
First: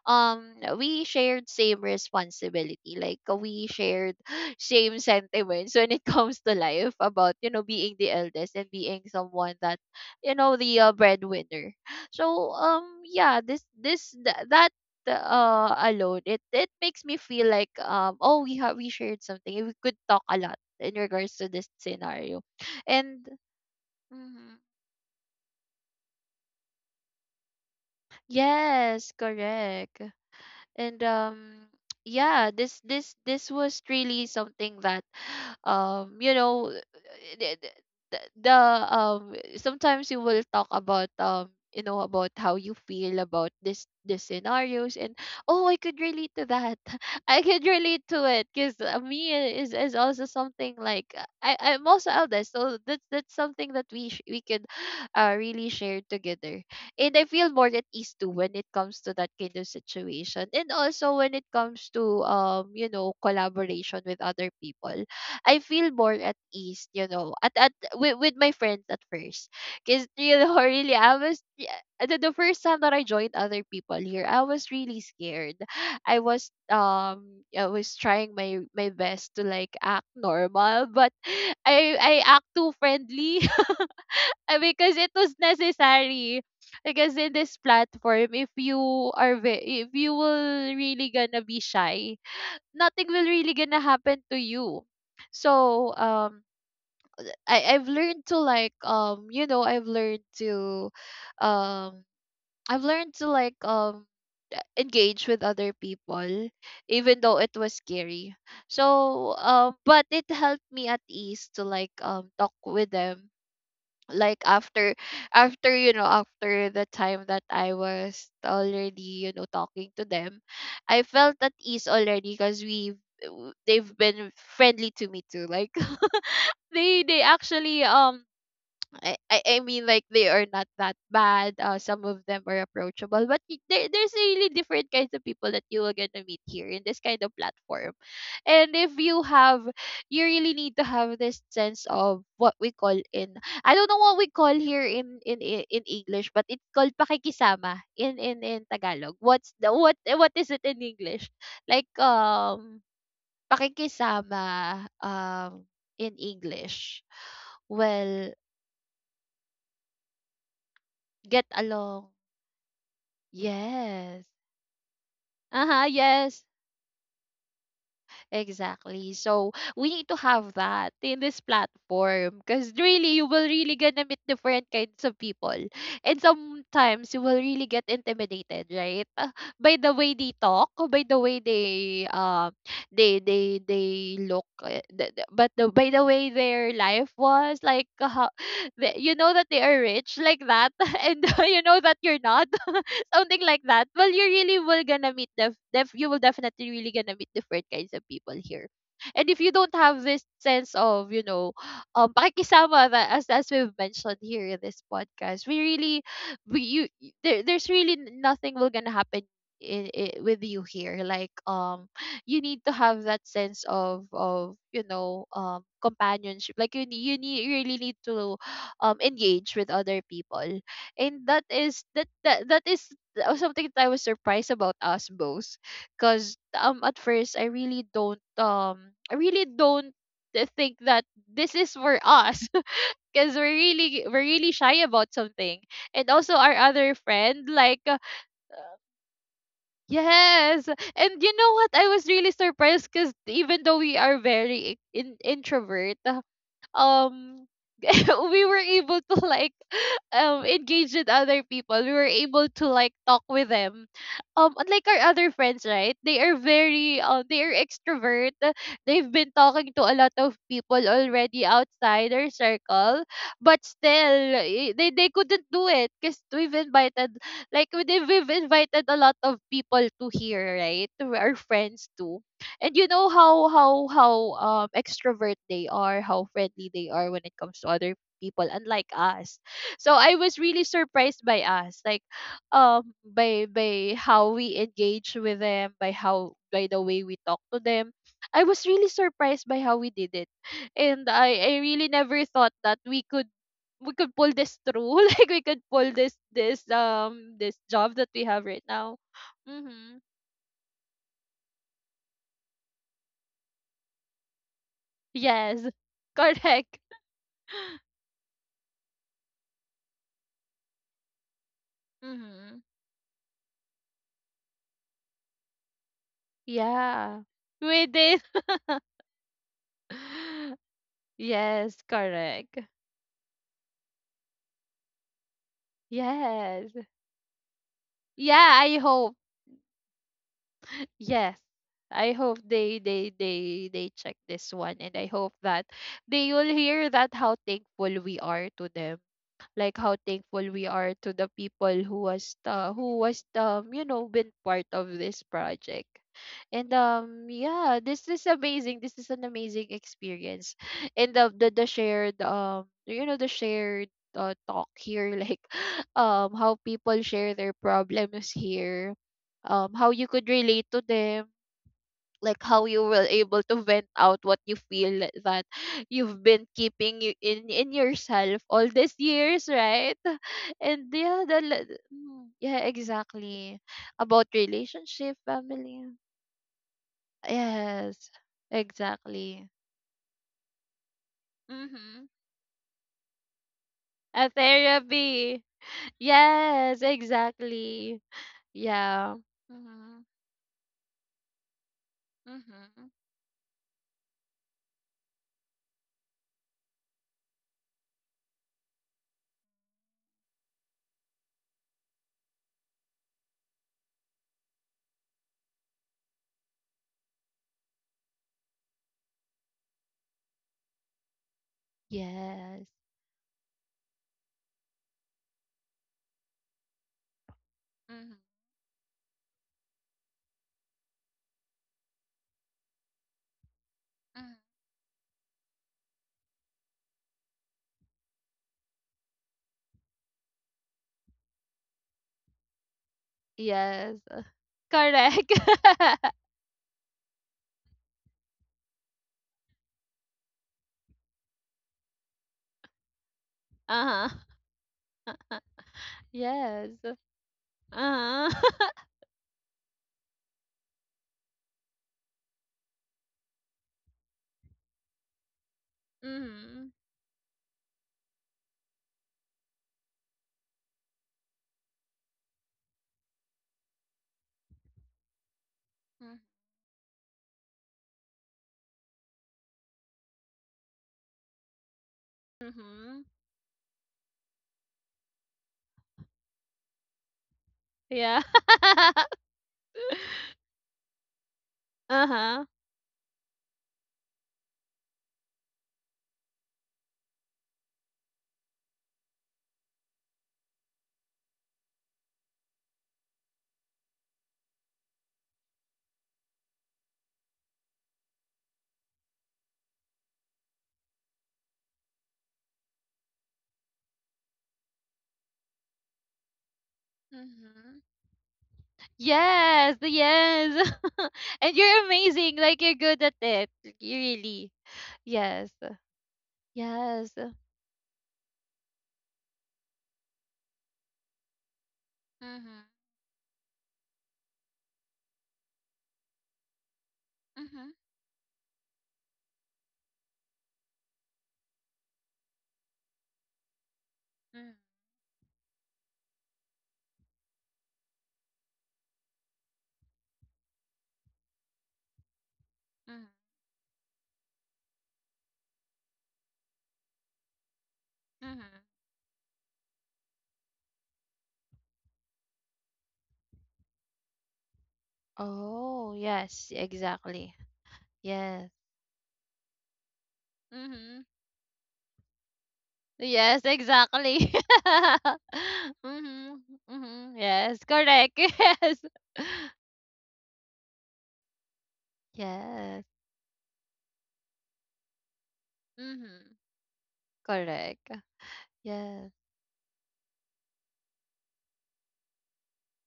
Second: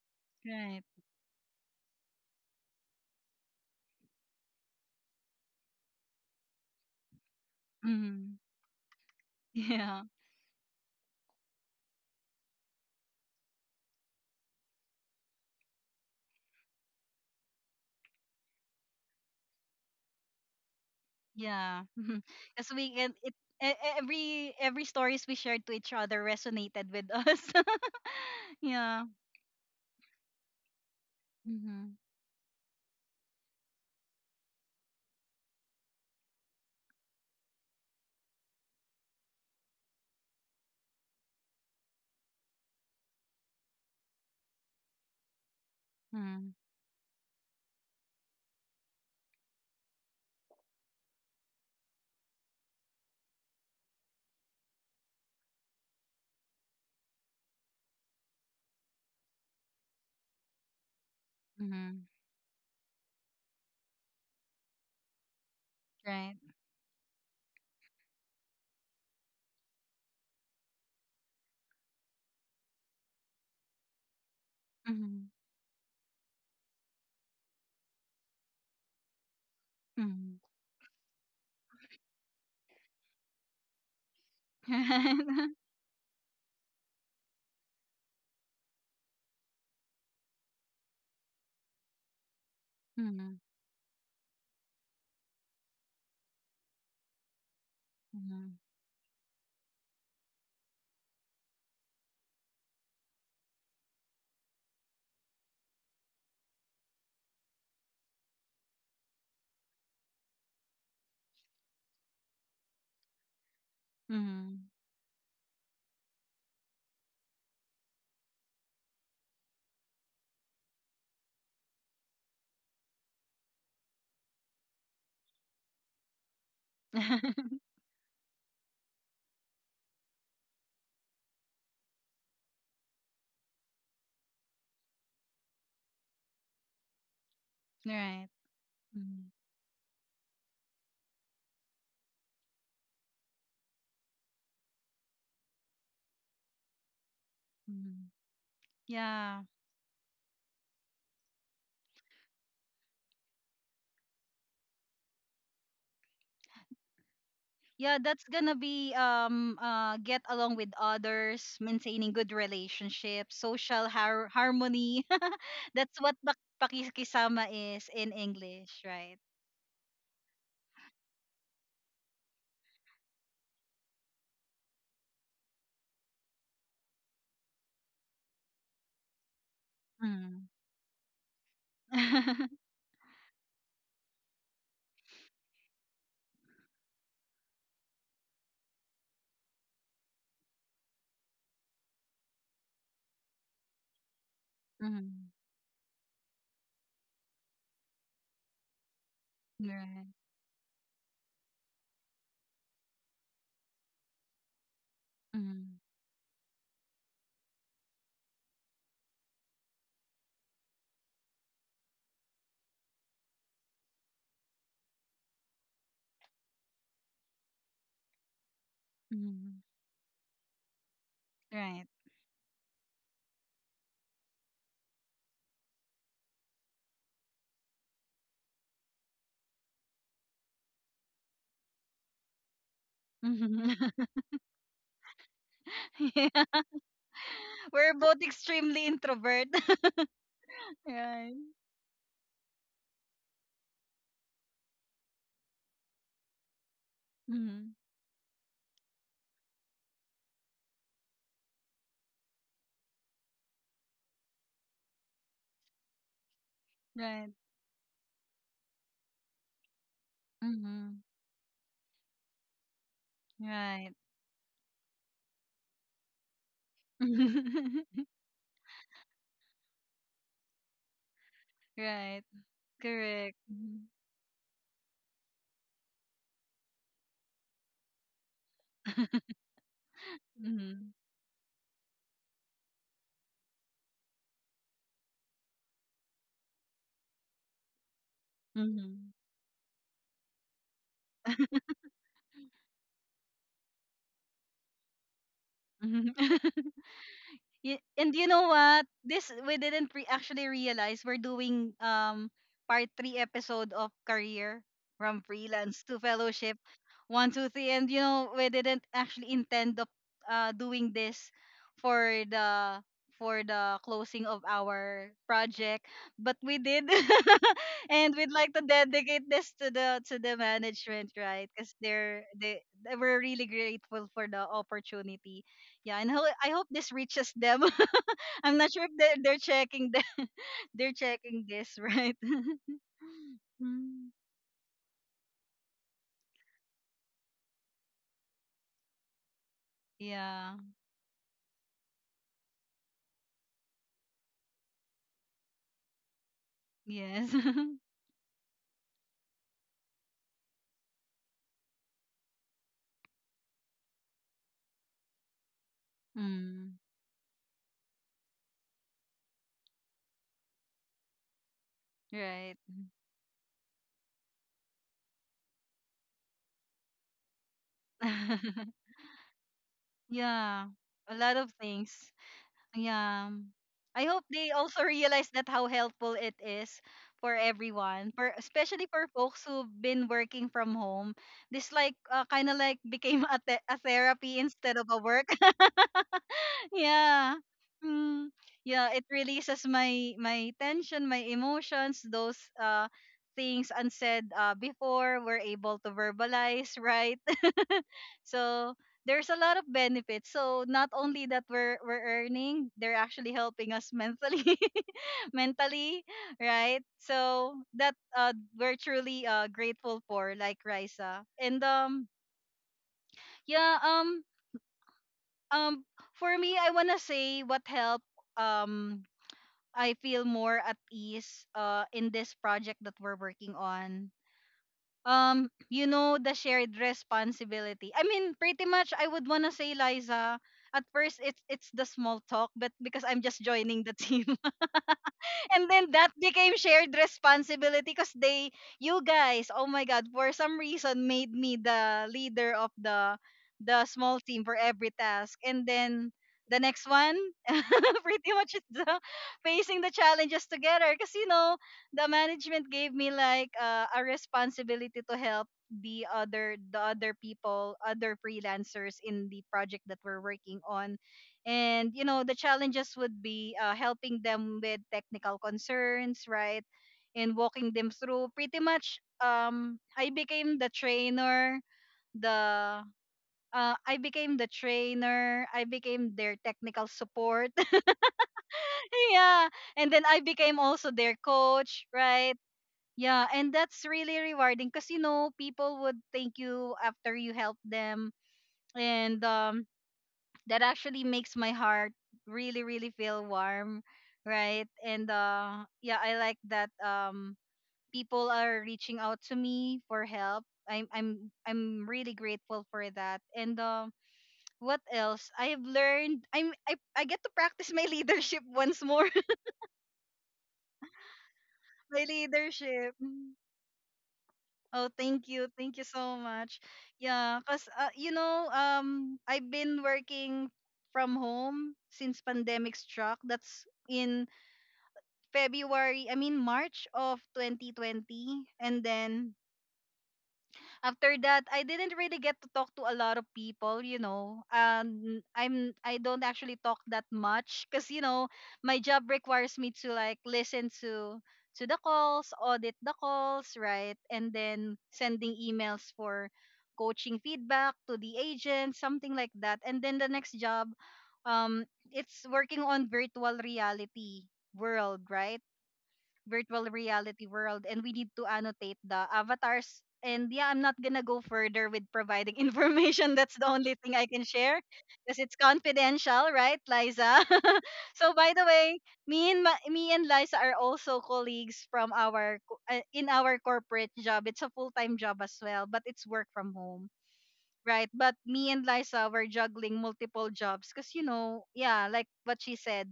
B: um
A: right.
B: we shared same responsibility, like we shared same sentiments when it comes to life about, you know, being the
A: Mm-hmm.
B: eldest and being someone that,
A: Yeah,
B: you know, the breadwinner. So yeah, that alone, it makes me feel like, oh, we shared something, we could talk a lot in regards to this
A: yeah.
B: scenario.
A: Because we can
B: And
A: it every
B: mhm.
A: every stories we shared to each other resonated with us. Yeah.
B: Yes, correct. And
A: Mm-hmm,
B: yeah, this was really something that you know, the, the sometimes you will talk about, you know, about how you feel about this scenarios. And oh, I could relate to
A: mm-hmm,
B: that. I could relate to it because me is also something like, I'm also eldest, so that's something that we we could really share together. And I feel more at ease too when it comes to that kind of situation. And also when it comes
A: mm-hmm,
B: to, you know, collaboration with other people, I feel more
A: right.
B: at ease, you know, at with my friends at first. Cause you know, really I was, yeah, the first time that I joined other people here, I was really
A: Mhm,
B: scared. I was trying my best to like act
A: mhm.
B: normal, but I act too friendly. Because it was necessary. Because in this platform, if you if you will really gonna be shy, nothing will
A: Mhm,
B: really gonna happen to you. So I've learned to
A: mhm,
B: like, you know, um I've learned to like engage with other people, even though it was scary. So but it helped me at ease to like talk with them, like
A: mhm.
B: after, after, you know, after the time that I was already, you know, talking to them, I felt at ease already because we they've been friendly to me too, like they actually I mean, like they are not that bad. Some of them are approachable, but there's really different kinds of people that you are going to meet here in this kind of platform.
A: Right.
B: And if you
A: Mhm,
B: have, you really need to have this sense of what we call in, I don't know what we call here in English, but it's called pakikisama
A: mhm.
B: in Tagalog.
A: Yeah.
B: What's the what is it in English? Like pakikisama, in English.
A: Yeah, that's
B: Well,
A: gonna be get along with
B: get
A: others, maintaining
B: along.
A: good relationships, social
B: Yes.
A: harmony.
B: Uh-huh,
A: That's what
B: yes.
A: pakikisama is in English, right?
B: Exactly. So we need to have that in this platform, because really you will really gonna meet different kinds of people. And sometimes you will really get intimidated, right? By the way they
A: Mm.
B: talk, by the way they they look, the- but the by the way their life was like, how, you know that they are rich like that and you know that you're not. Something like that. Well, you really will gonna
A: Mm.
B: meet the you will definitely really gonna meet different kinds of people here. And if you don't
A: Right.
B: have this sense of, you know, pakikisama, that, as we've mentioned here in this podcast, we
A: Mm.
B: really, there's really nothing will gonna happen in, I with you here, like you need to have that sense of, you know, companionship, like you need, you really need to engage
A: Mm.
B: with other people. And that
A: Right.
B: is, that is, that was something that I was surprised about us both, because at first I really don't, I really don't think that this is for us. Because we're
A: Mhm.
B: really, we're really shy about something. And also our
A: Yeah.
B: other friend, like
A: We're both extremely introvert.
B: yes. And
A: Right.
B: you know what, I was really surprised, because even though we are very introvert, um
A: Mhm.
B: we were able to like engage with other people, we were able to like talk with them. Unlike our other friends, right, they are very
A: Right.
B: they are extrovert. They've been talking to a lot of people
A: Mhm.
B: already outside their circle. But
A: Right.
B: still, eh, they couldn't do it because we've invited, like we've invited a lot of people to here, right, to our friends
A: Right.
B: too. And you know
A: Correct. Mhm.
B: how extrovert they are, how friendly they are when it comes to other people, unlike us. So I was really
A: Mhm.
B: surprised by us, like by how we engage with them, by how, by the way we talk to them. I
A: Mhm.
B: was really
A: Mhm.
B: surprised by how we did it. And I really never thought that we could, we could pull this through like we could pull this this job that
A: And
B: we
A: you know
B: have right
A: what?
B: now.
A: This we didn't
B: Mm-hmm.
A: re- actually realize we're doing part three episode of career, from
B: Yes
A: freelance to fellowship,
B: correct.
A: 1, 2, 3. And you know we didn't actually intend of doing this for
B: Mm-hmm.
A: the for the closing of our project, but we did.
B: Yeah. We
A: And
B: did.
A: we'd like to dedicate this to the management, right, because
B: Yes, correct.
A: we're really grateful for the opportunity. Yeah, and I hope
B: Yes.
A: this reaches them. I'm
B: Yeah,
A: not
B: I
A: sure if they're,
B: hope.
A: they're checking the, they're
B: Yes.
A: checking this, right?
B: I hope they
A: Mm.
B: check this one, and I hope that they will hear that, how thankful we are to them, like how thankful
A: Yeah.
B: we are to the people who was you know, been part of this project. And
A: Yes.
B: yeah, this is amazing, this is an amazing experience. And the shared, you know, the shared talk here. Like how
A: Mm.
B: people share their problems here, how you could relate to them, like
A: Right.
B: how you were able to vent out what you feel that you've been keeping you in yourself all these years, right.
A: Yeah.
B: And
A: A
B: yeah,
A: lot
B: the
A: of things.
B: mm, yeah,
A: Yeah.
B: exactly.
A: I hope
B: About
A: they also
B: relationship,
A: realize that how
B: family.
A: helpful it is for everyone,
B: Yes,
A: for especially for folks
B: exactly.
A: who've been working from home. This like
B: Mm-hmm.
A: kind of like became a, a
B: A
A: therapy instead of a work.
B: therapy. Yes,
A: Yeah.
B: exactly.
A: Mm. Yeah, it
B: Yeah.
A: releases
B: Mm-hmm.
A: my tension, my emotions, those
B: Mm-hmm.
A: things unsaid before we're able to verbalize, right? So there's a lot of benefits. So not only that we're earning, they're actually helping us mentally, mentally, right? So that we're truly grateful for, like Risa. And
B: Yes.
A: yeah, um for me I wanna say what helped
B: Mm-hmm.
A: um I feel more at ease in this project that we're working on.
B: Hmm.
A: You know, the shared responsibility. I mean, pretty much I would wanna say, Liza, at first it's the small talk, but because I'm just joining the
B: Yes.
A: team.
B: Correct.
A: And then that became shared responsibility, because they you guys oh my God for some reason made me the leader of the
B: Uh-huh.
A: small team for every task. And then the
B: Yes.
A: next one, pretty
B: Uh-huh.
A: much it's the facing the challenges together, because you know the management gave me like a responsibility to help
B: Mm-hmm.
A: the other people, other freelancers in the project that we're working on. And you know the challenges would be helping them with technical concerns, right? And walking them through, pretty much I became the trainer, the
B: Mm-hmm.
A: I became the trainer. I became their technical support.
B: Yeah.
A: Yeah. And then I became also their coach, right?
B: Uh-huh.
A: Yeah. And that's really rewarding, because you know people would thank you after you help them. And that actually makes my heart really feel warm, right? And yeah I like that people are reaching out to me for help. I'm really grateful for that. And what else I have learned? I get to practice
B: Mm-hmm.
A: my leadership once more.
B: Yes, yes. And you're
A: My
B: amazing. Like you're
A: leadership.
B: good at it. You really.
A: Oh, thank you.
B: Yes.
A: Thank you so much.
B: Yes.
A: Yeah, cuz you know, I've been working from home since
B: Mm-hmm.
A: pandemic struck. That's in February, I mean March of
B: Mm-hmm.
A: 2020. And then after that, I didn't really get to talk to a lot of people, you know.
B: Mm-hmm.
A: I don't actually talk that much because you know my job requires me to like listen to the calls, audit the calls, right? And then sending emails for coaching feedback to the agent,
B: Mm-hmm.
A: something like that. And then the next job, um it's working on virtual reality world, right?
B: Oh, yes,
A: Virtual reality
B: exactly.
A: world. And we need to
B: Yes.
A: annotate the avatars. And yeah, I'm not gonna
B: Mm-hmm.
A: go further with providing information. That's
B: Yes,
A: the only thing I can
B: exactly.
A: share because it's confidential,
B: Mm-hmm.
A: right, Liza?
B: Mm-hmm. Yes,
A: So,
B: correct.
A: by the way,
B: Yes.
A: me and Liza are also colleagues
B: Yes,
A: in our corporate job. It's a full-time job as well, but it's work
B: mm-hmm.
A: from home, right?
B: Correct.
A: But me and Liza
B: Yes.
A: were juggling multiple jobs because, yeah, like what she said,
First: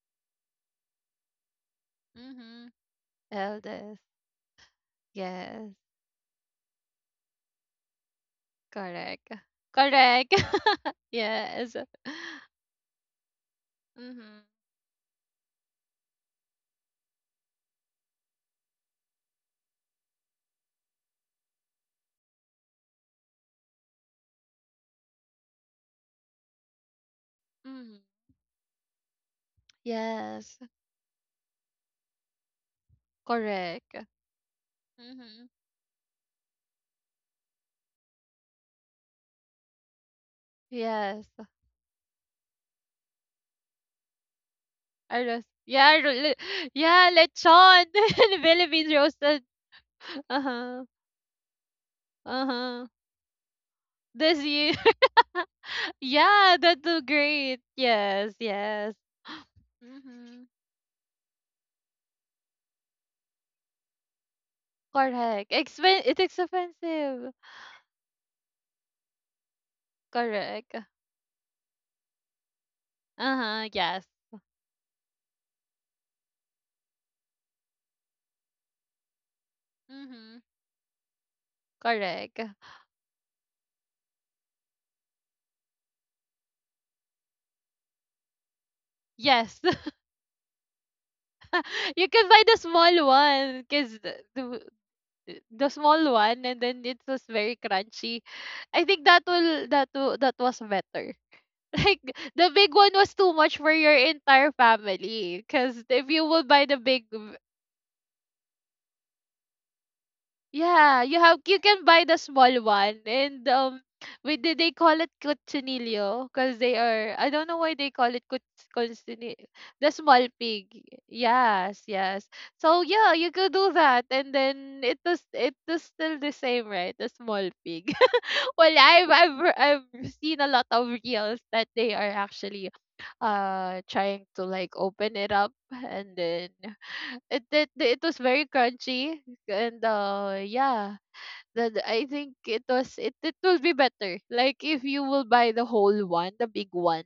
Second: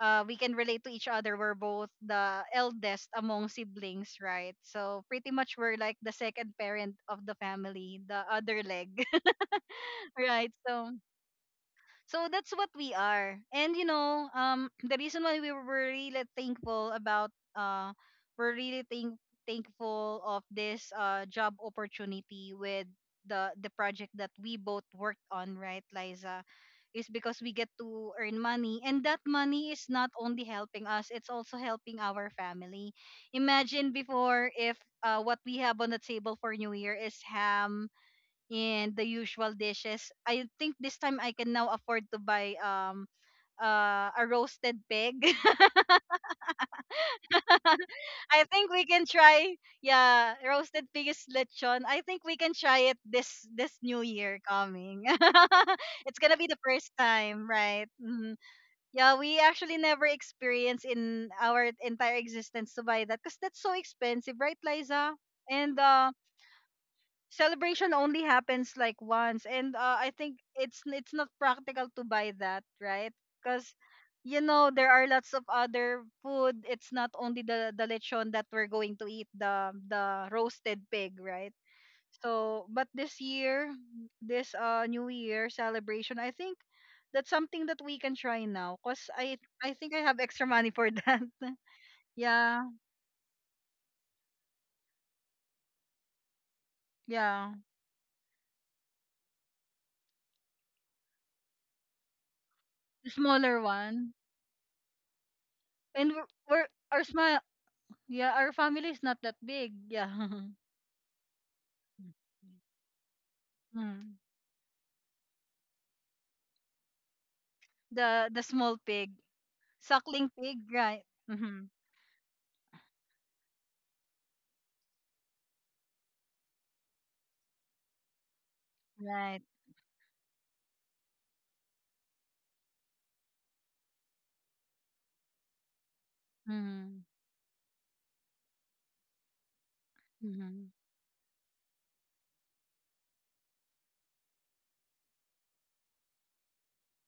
A: we can relate to each other. We're both the
B: Mm-hmm.
A: eldest among
B: Eldest.
A: siblings, right? So pretty much we're
B: Yes,
A: like the second parent of the family, the other leg,
B: correct. Correct.
A: right? So
B: Yes.
A: so that's what we are. And,
B: Mhm.
A: the reason why we were really thankful about we're really thankful of this job opportunity with the project that we both worked on, right, Liza, is because we get
B: Mhm.
A: to earn money, and that money is not only
B: Yes.
A: helping us, it's also helping our family. Imagine
B: Correct.
A: before, if what
B: Mhm.
A: we have on the table for New Year is ham and the usual dishes. I think this time
B: Yes.
A: I can now afford to buy a roasted pig.
B: Arroz. Yeah, yeah, lechon. The
A: I think we
B: Philippines
A: can
B: roasted.
A: try. Yeah,
B: Uh-huh.
A: roasted pig is lechon. I think we can
B: Uh-huh.
A: try it this new year
B: This year.
A: coming. It's gonna be
B: Yeah,
A: the
B: that's
A: first
B: so
A: time,
B: great.
A: right?
B: Yes,
A: Mhm.
B: yes.
A: Yeah, we actually never
B: Mm-hmm.
A: experienced in our entire existence to buy that because that's so expensive, right, Liza?
B: Correct.
A: And,
B: Expen, it's expensive.
A: celebration only happens like once, and, I think
B: Correct.
A: it's not practical to buy that, right?
B: Uh-huh.
A: Because,
B: Yes.
A: there are lots of other food, it's not only the lechon that we're going to eat, the
B: Mm-hmm.
A: roasted pig, right?
B: Correct.
A: So but this year, this new year celebration, I think that's something that we can try now, because i
B: Yes.
A: i think I have extra money for that.
B: You can buy the
A: Yeah,
B: small one, because the small one, and then it was
A: yeah,
B: very crunchy. I think that will, that was better. Like the big one
A: the
B: was too much
A: smaller
B: for your
A: one.
B: entire family, cuz if
A: And
B: you
A: we're,
B: will buy
A: we're
B: the
A: our,
B: big
A: sma yeah, our family is not that big. Yeah.
B: yeah, you can buy the small one. And um,
A: Mm.
B: we did, they call it cochinillo, because they are, I don't know why they call it
A: The small pig,
B: cochinillo, the small
A: suckling pig,
B: pig.
A: right? Mm-hmm.
B: Yes, yes. So yeah, you could do that, and then it was, it was still the same, right? The small pig. Well,
A: Right.
B: I've seen a lot of reels that they are actually trying to like open it up, and then
A: Mm-hmm.
B: it was very crunchy, and
A: Mm-hmm.
B: yeah, that I think it was, it will be better like if you will buy the whole one, the big one,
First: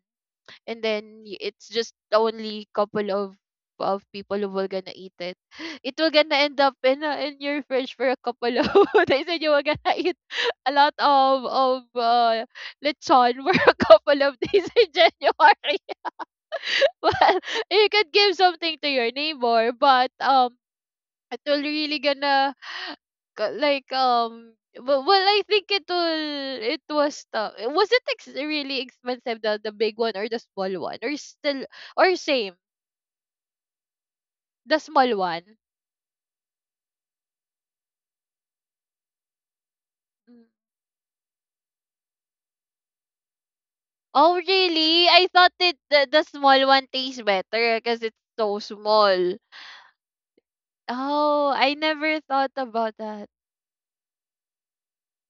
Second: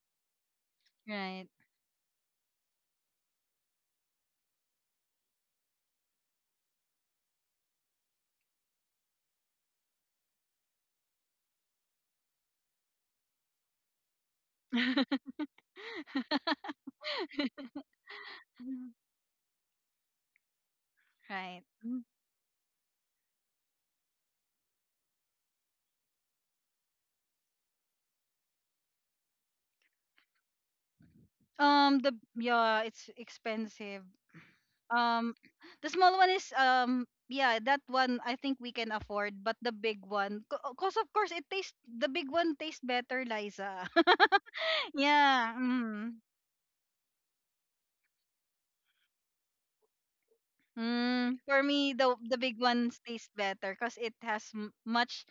B: and then
A: Right.
B: it's just only couple of, people who will gonna eat it. It will gonna end up in, in your fridge for a couple of days, and you will gonna eat a lot of, lechon for a couple of days in January. Well, you could give something to your neighbor, but it will
A: Right.
B: really
A: Mm.
B: gonna, like um, well, well I think it will, it was it really expensive, the big one or the small one, or still,
A: The
B: or same,
A: Yeah, it's expensive.
B: the small
A: Um,
B: one.
A: the small one is, yeah, that one I think we can afford, but the big
B: Mm.
A: one, because of course it tastes the big one tastes better, Liza.
B: Oh really, I thought
A: Yeah.
B: it,
A: Mm-hmm.
B: the small one tastes better because it's so small.
A: Mm,
B: Oh,
A: for
B: I
A: me, the
B: never
A: the
B: thought
A: big
B: about
A: ones
B: that.
A: taste better because it has much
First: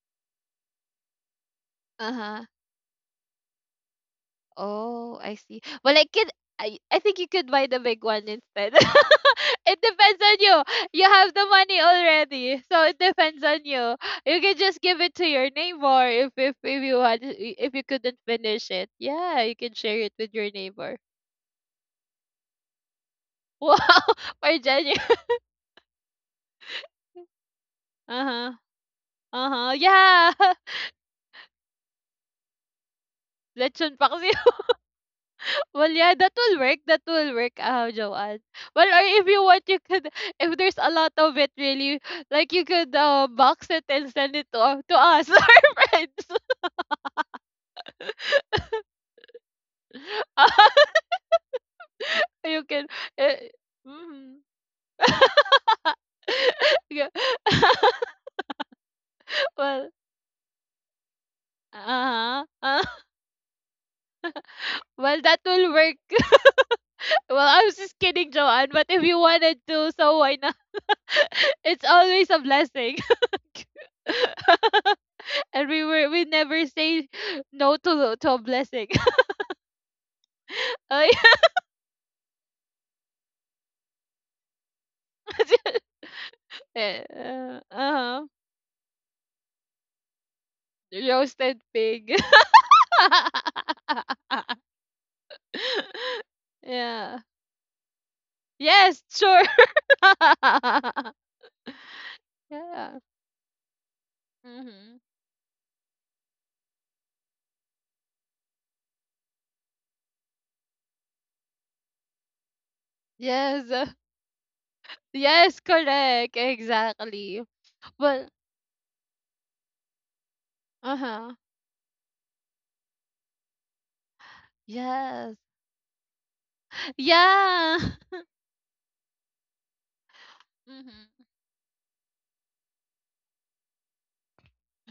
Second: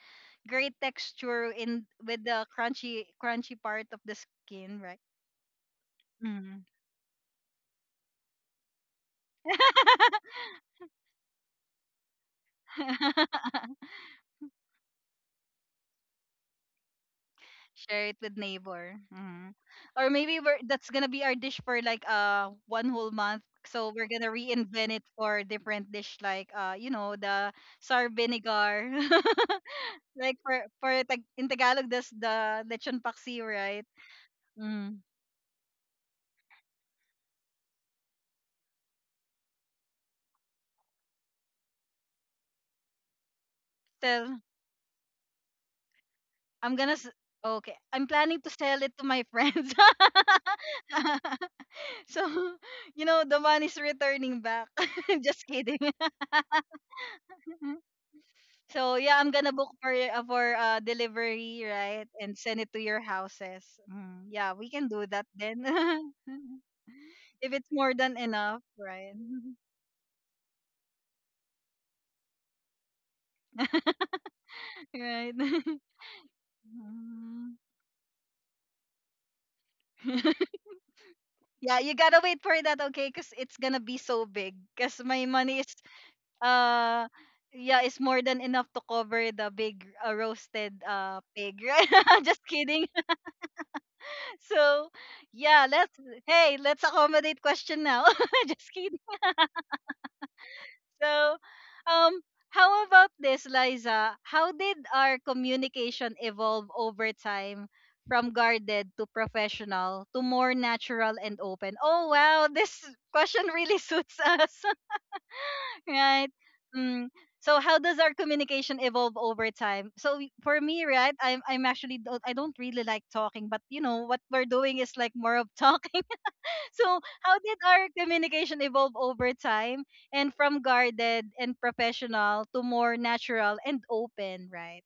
A: great texture in with
B: Uh-huh.
A: the crunchy crunchy part of the skin, right?
B: Oh, I see. Well, I could,
A: Mm.
B: I think you could buy the big one instead. It depends on you. You have the money already, so it depends on you. You can just give it to your neighbor if you had, if you
A: Share
B: couldn't
A: it with
B: finish it.
A: neighbor.
B: Yeah, you can share
A: Or
B: it with
A: maybe
B: your
A: we're that's
B: neighbor.
A: gonna be our dish for like one whole month.
B: Wow,
A: So we're gonna
B: for
A: reinvent
B: genuine.
A: it for different dish, like the sour
B: Uh huh.
A: vinegar.
B: Uh huh. Yeah.
A: Like in Tagalog, that's the lechon paksi, right?
B: Lechon paksi.
A: Mm.
B: Well, yeah, that will work. That will work, Joanne. Well, or if you want, you could, if there's a lot of it, really, like you could box it and send
A: So
B: it to us, our friends.
A: I'm gonna s- okay. I'm planning to sell it to my friends.
B: Uh,
A: So,
B: you can.
A: you know,
B: Uh,
A: the money's
B: mm.
A: returning back. Just kidding.
B: Yeah.
A: So yeah, I'm gonna book
B: well,
A: for delivery, right, and
B: uh-huh.
A: send it to
B: Uh,
A: your houses. Mm, yeah, we can do
B: well,
A: that
B: that
A: then.
B: will work. Well,
A: If
B: I
A: it's
B: was
A: more
B: just
A: than
B: kidding,
A: enough,
B: Joanne, but if
A: right?
B: you wanted to, so why not? It's always a blessing.
A: Right.
B: and we were we never say
A: Mm.
B: no to a blessing. Oh,
A: Yeah, you gotta wait for that, okay? Cause it's gonna be so big. Cause my money is, uh
B: yeah, uh
A: yeah, it's
B: huh.
A: more than enough to cover the big roasted
B: Roasted
A: pig, right?
B: pig.
A: Just kidding. So yeah, let's
B: Yeah.
A: accommodate question now. Just kidding.
B: Yes, sure.
A: So, um how
B: Yeah.
A: about this, Liza, how did
B: hmm
A: our communication evolve over time, from guarded to professional to more natural and open? Oh wow, this question
B: Yes.
A: really suits us,
B: Yes,
A: right?
B: correct.
A: Mm.
B: Exactly.
A: So how does our
B: Well,
A: communication evolve over time? So for me,
B: uh
A: right,
B: huh.
A: I don't really like talking, but you know what we're doing is like
B: Yes.
A: more of talking. So how did
B: Yeah.
A: our communication evolve over time, and from
B: hmm
A: guarded and professional to more natural and open, right?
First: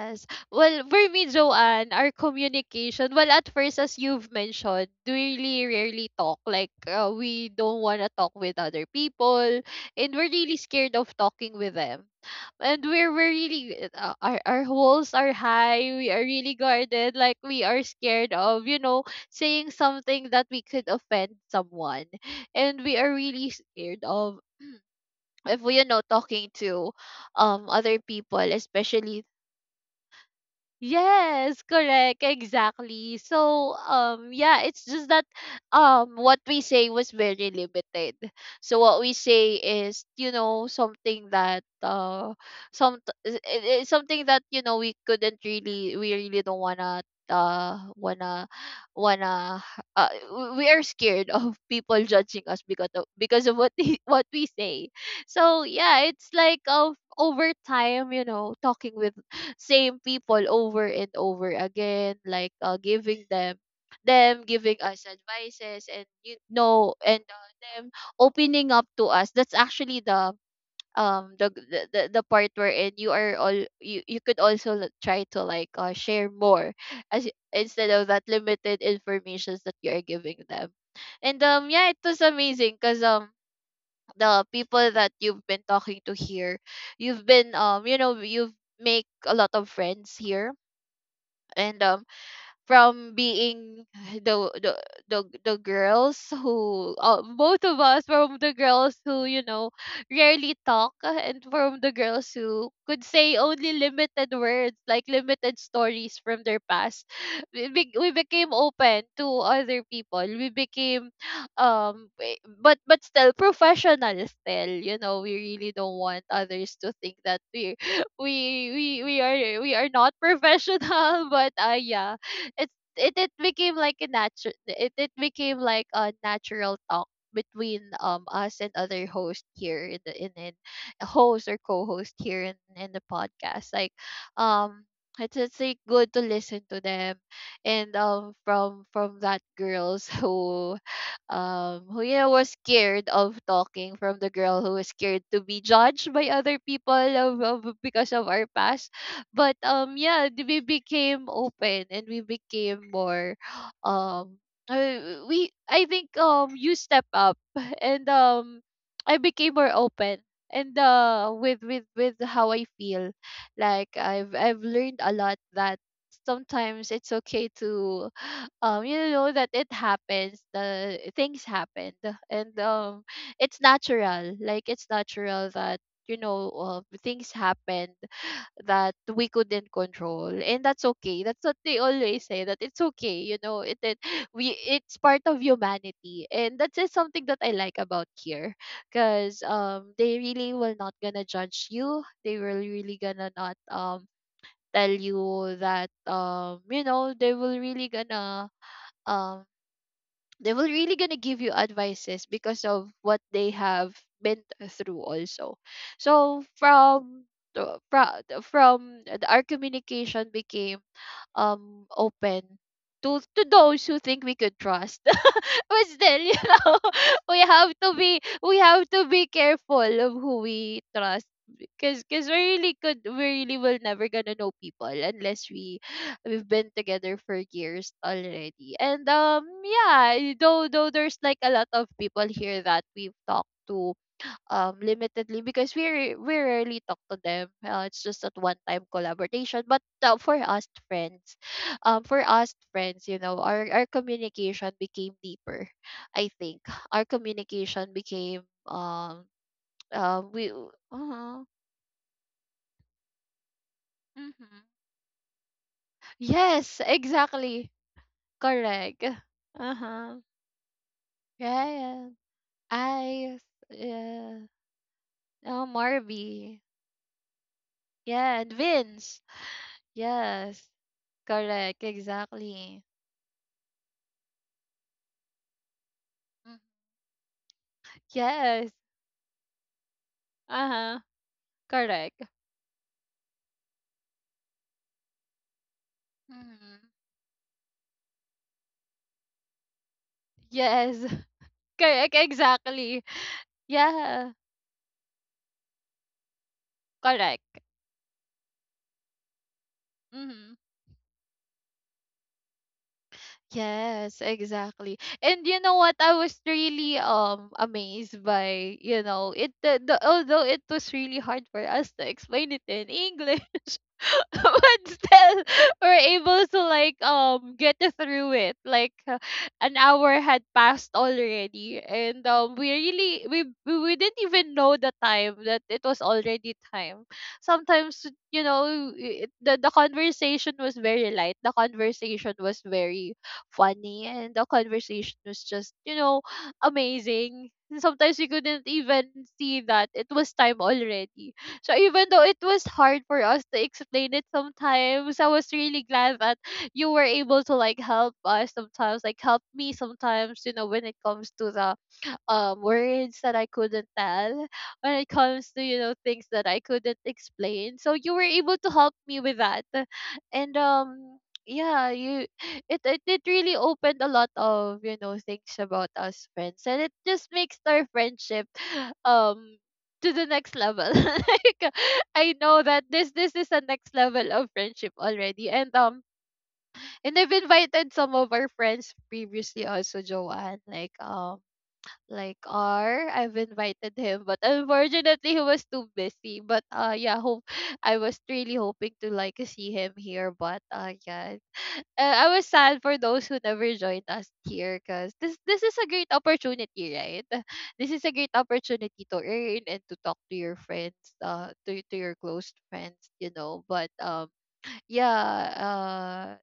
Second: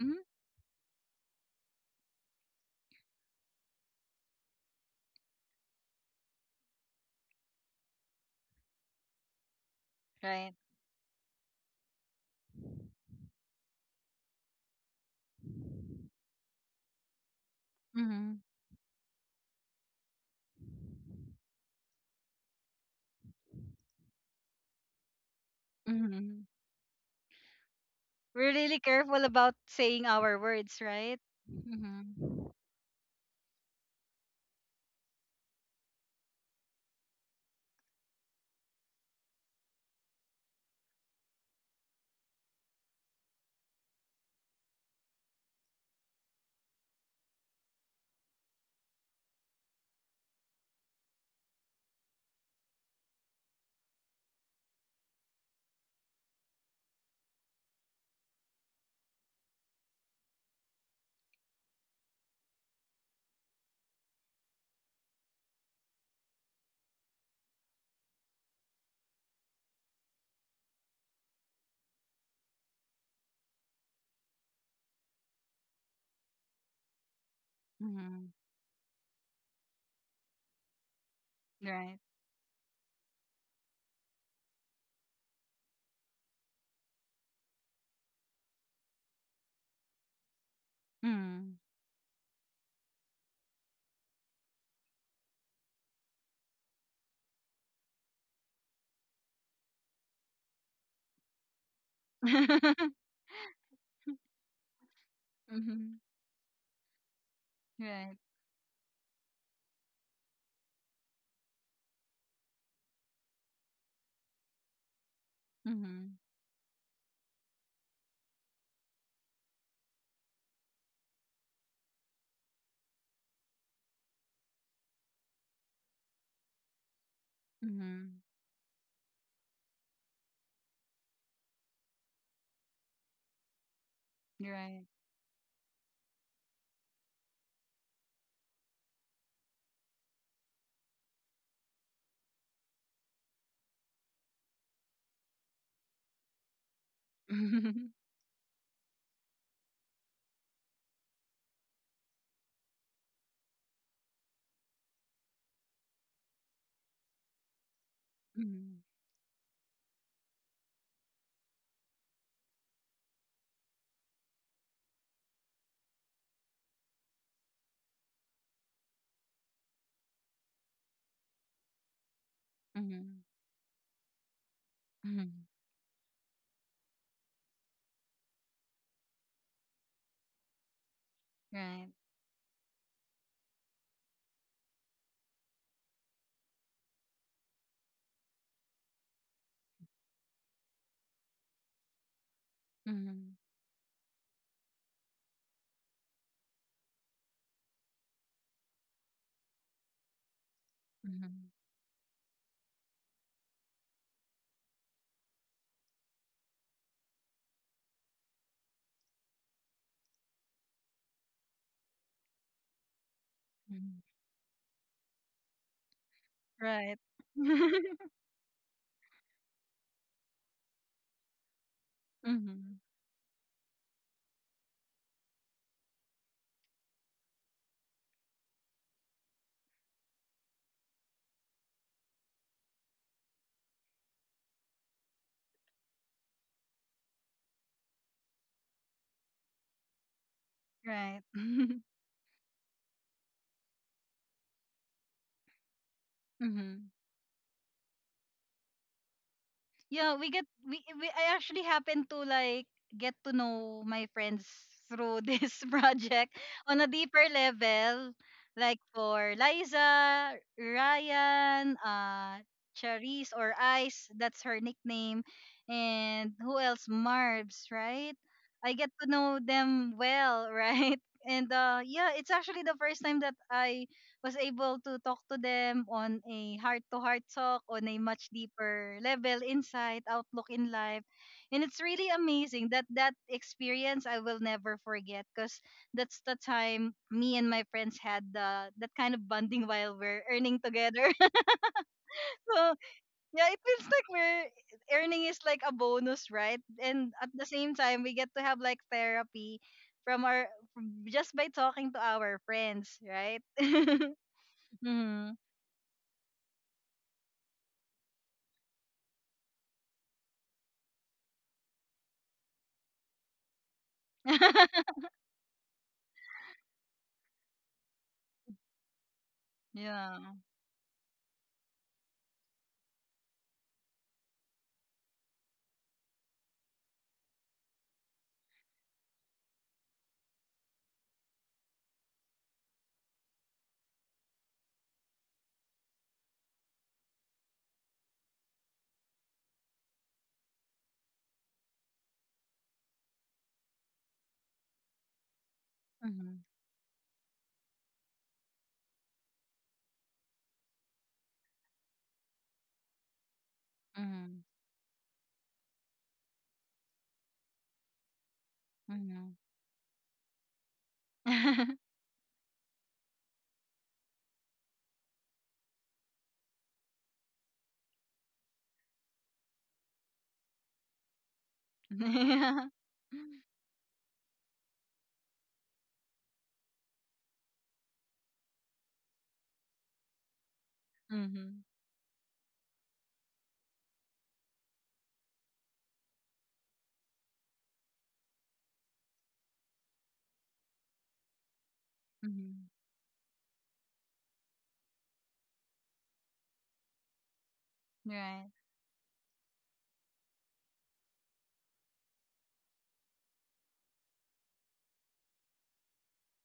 A: Mm-hmm,
B: Well, for me, Joanne, our communication, well, at first, as you've mentioned, we really rarely talk. Like, we don't want to talk with other people, and we're
A: right.
B: really scared of talking with them. And we're really, our walls are high, we are really guarded, like, we are scared
A: Mm-hmm,
B: of, you know, saying something that we could offend someone. And we are really scared of, if we, you know,
A: mm-hmm.
B: talking to other people
A: We're really careful
B: especially.
A: about saying our words, right?
B: Yes, correct,
A: Mm-hmm,
B: exactly. So, yeah, it's just that, what we say was very limited. So what we say is, you know, something that, some, it's something that you know we couldn't really, we really don't wanna, uh, wanna, wanna, we are scared of people judging us because of what they, what we say. So yeah, it's like of over time, you know, talking with same people over and over again like giving them giving us advices and you know and them opening up to us. That's actually the the part wherein you are all you could also try to like share more as instead of that
A: mm-hmm,
B: limited informations that you are giving them. And yeah,
A: right.
B: it was amazing because the people that you've been talking to here you've been you know you've make a lot of friends here.
A: Mm.
B: And from being the the the girls who both of us, from the girls who you know rarely talk, and from the girls who could say only limited words, like limited
A: Mm-hmm.
B: stories from their past, we, we
A: Right.
B: became open to other people. We became but still professional, still, you know, we really don't
A: Mhm.
B: want others to think that we we are not professional but yeah it it became like a natural, it became like a natural talk between
A: Mhm.
B: us and other hosts here in the in host or co-host here in the podcast, like
A: You're right.
B: um it's like good to listen to them. And from that girls who you know was scared of talking, from the girl who was scared to be judged by other people of because of our past. But yeah, we became open and we became more um we, I think you step up and
A: Mhm.
B: I became more open and with with how I feel. Like I've learned a lot that sometimes it's okay to you know, that it happens, the things happened. And
A: Mhm.
B: it's natural, like it's
A: Mhm.
B: natural that you know, things happened that we couldn't control, and that's okay. That's what they
A: Mhm.
B: always say, that it's okay, you know, it's part of humanity. And that's just something that I like about here, because they really will not gonna judge you, they will really gonna not tell you that you know they will really gonna um they will really gonna give you advices because of what they have been through also. So from our communication became open to those who think we could trust. But still, you know,
A: Right.
B: we
A: Mhm. Mhm. Mhm.
B: have to
A: Right.
B: be we have to be careful of who we trust, because we really
A: Mhm.
B: could we really will never gonna know people unless we we've been together for years already. And yeah, though there's like a lot of people here that we've talked to limitedly, because we we rarely talk to them. It's just at one time collaboration. But for us
A: Right.
B: friends, for us friends, you know, our communication became deeper. I think
A: Mhm.
B: our communication became
A: Yeah, we get
B: we
A: we I
B: uh,
A: actually happen to like get to know my friends
B: Mm-hmm.
A: through this project
B: Yes,
A: on a deeper
B: exactly.
A: level. Like
B: Correct.
A: for
B: Uh huh.
A: Liza, Ryan,
B: Yeah.
A: Charisse,
B: I.
A: or Ice,
B: Yeah.
A: that's her nickname.
B: Oh,
A: And
B: Marby.
A: who else? Marbs, right?
B: Yeah, and
A: I get to
B: Vince.
A: know them well,
B: Yes.
A: right? And,
B: Correct,
A: yeah, it's actually the
B: exactly.
A: first time that I was able to talk to them on a
B: Mhm.
A: heart to heart talk on a much
B: Yes.
A: deeper level, insight, outlook in life.
B: Uh-huh.
A: And it's really
B: Correct.
A: amazing that that experience I will never forget, because that's the
B: Mhm.
A: time me and my friends had that kind of bonding, while we're earning
B: Yes.
A: together.
B: Correct,
A: So
B: exactly.
A: yeah, it feels like
B: Yeah,
A: we're earning is like a bonus, right? And at the
B: correct.
A: same time, we get to have like therapy from our
B: Mhm.
A: just by talking to our friends, right?
B: Yes, exactly.
A: Hmm.
B: And you know what? I was really amazed by, you know, it the although it was really hard for us to explain it in English, but still we're able to like get through it. Like an
A: Yeah.
B: hour had passed already and we really we didn't even know the time, that it was already time. Sometimes, you know, the conversation was very light. The conversation was very funny, and the conversation was just, you know, amazing. And sometimes we couldn't even see that it was time already. So even though it was hard for us to explain it sometimes, I was really glad that
A: Mhm.
B: you were able to like help us sometimes, like help me sometimes, you know, when it comes to the words that I couldn't
A: Mhm.
B: tell, when it comes to you know things that I couldn't explain. So you were able to help me
A: Mhm.
B: with that, and yeah you it, it it really opened a lot of you know things about us friends, and it just makes our friendship um to the next level. Like I know
A: Yeah.
B: that this is a next level of friendship already. And and I've invited some of our friends previously also, Joanne.
A: Mhm.
B: Like R, I've invited him, but unfortunately he was too busy. But yeah, hope I was really hoping to like see him here, but yeah. I was
A: Mhm.
B: sad for those who never joined us here, because this is a great opportunity, right? This is a great
A: Right.
B: opportunity to earn and to talk to your friends, to your close friends, you know. But yeah, uh,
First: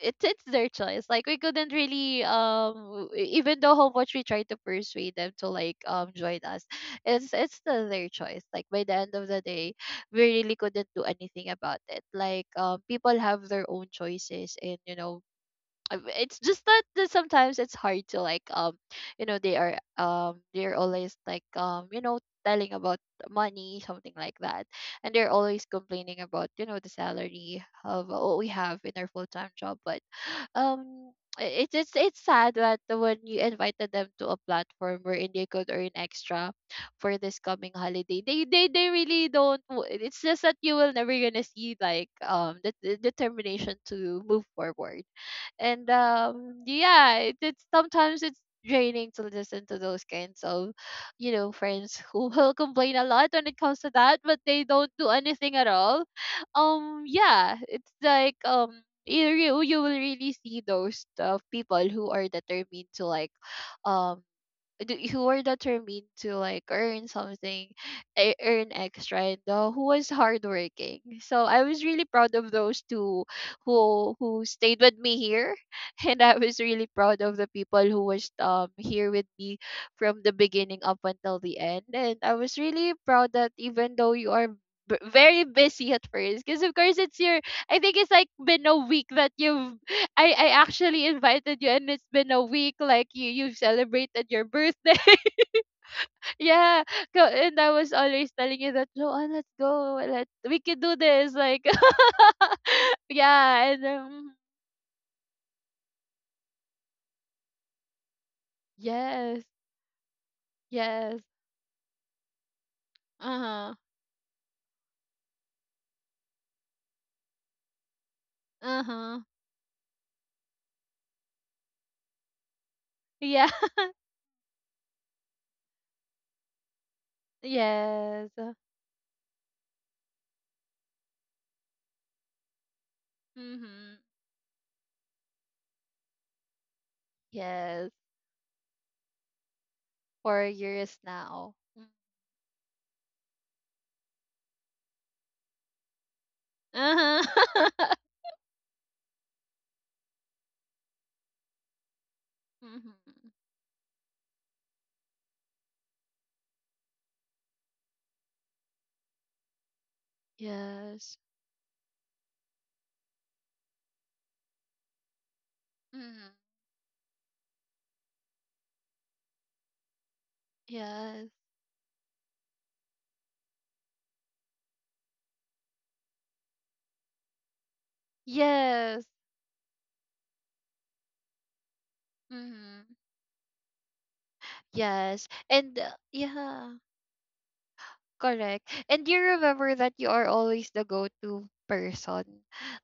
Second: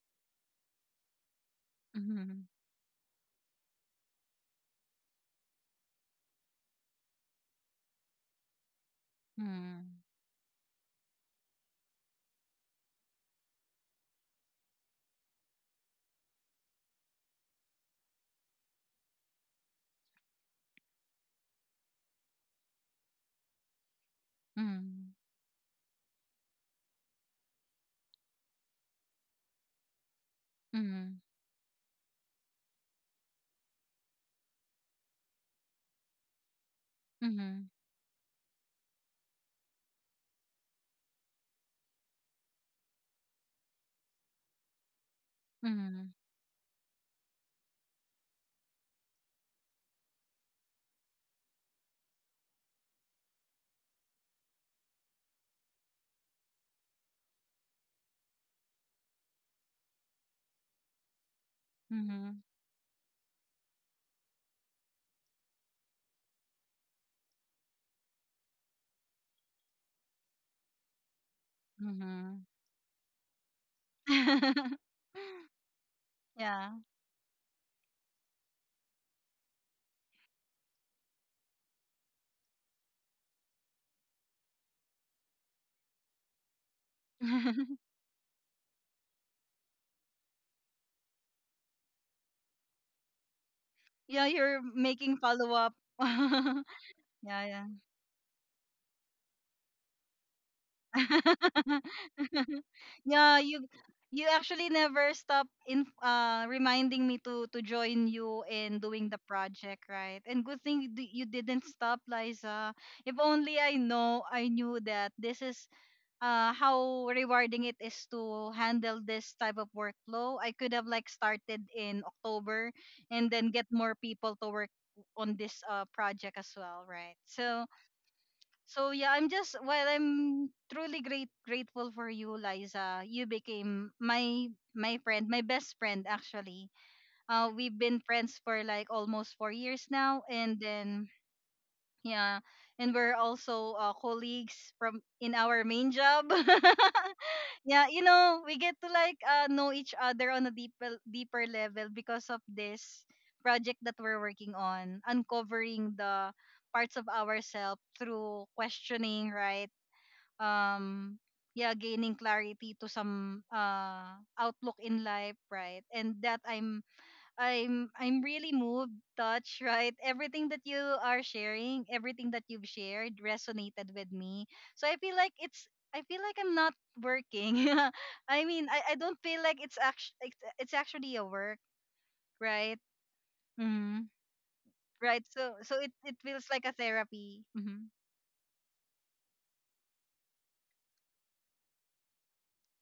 B: it's their choice. Like we couldn't really
A: Mhm.
B: even though how much we try to persuade them to like join us, it's still their choice. Like, by the end of the day, we really couldn't do anything about it. Like people have their own choices, and you know it's just that that sometimes it's hard to like you know they are they're always like you know telling about money, something like that. And
A: Mhm.
B: they're always complaining about you know the salary of what we have in our full-time job. But um
A: Mhm.
B: it's sad that when you invited them to a platform wherein they could earn extra for this
A: Mhm.
B: coming holiday, they they really don't it's just that you will never gonna see like the determination to move forward. And
A: Mhm.
B: yeah, it's sometimes it's draining to listen to those kinds of you know friends who will complain a lot when it comes to that but they don't do anything at all. Um, yeah, it's like you will really see those people
A: Mhm.
B: who are
A: Mhm.
B: determined to like um who are determined to like earn something, earn extra, and who was hardworking. So I was really proud
A: Mhm.
B: of those two who stayed with me here, and I was
A: Yeah.
B: really proud of the people who was here with me from the beginning up until the end. And I was really proud that, even though you are very busy at first, because of course it's your I think it's like been a week that you've I actually invited you and it's been a week like you've celebrated
A: Yeah,
B: your
A: you're
B: birthday.
A: making follow-up.
B: Yeah. Go,
A: Yeah,
B: and
A: yeah.
B: I was always telling you that, Joanne, let's go. Let we can do this like
A: Yeah, you
B: Yeah, and
A: you actually never stop in reminding me to join you in doing the
B: yes.
A: project, right? And good thing
B: Yes.
A: you didn't stop, Liza. If only
B: Uh-huh.
A: I knew that this is how rewarding it is to handle
B: Uh-huh.
A: this type of workflow, I could have like started in October and
B: Yeah.
A: then get more people to work on this project as well, right? So
B: Yes.
A: so yeah, I'm just well, I'm truly great grateful for you, Liza. You became
B: Mhm.
A: my friend, my best friend actually. We've
B: Yes.
A: been friends for like almost 4 years now,
B: 4
A: and
B: years
A: then
B: now. Mm.
A: yeah, and we're also, colleagues from in our main job.
B: Uh-huh.
A: Yeah, we get to like know each other on a deeper deeper level because of
B: mhm.
A: this project that we're working on, uncovering the parts of ourselves through questioning, right?
B: Yes.
A: um yeah, gaining clarity to some outlook in life, right? And
B: Mhm.
A: that I'm really moved, touched, right? Everything that you are
B: Yes.
A: sharing, everything that you've shared, resonated with me. So I feel like I'm not working. I mean, I
B: Yes.
A: don't feel like it's actually a work, right?
B: Mm-hmm.
A: Hmm. Right,
B: Yes.
A: so
B: And
A: so it feels like
B: yeah,
A: a therapy. Hmm.
B: correct. And do you remember that you are always the go-to person?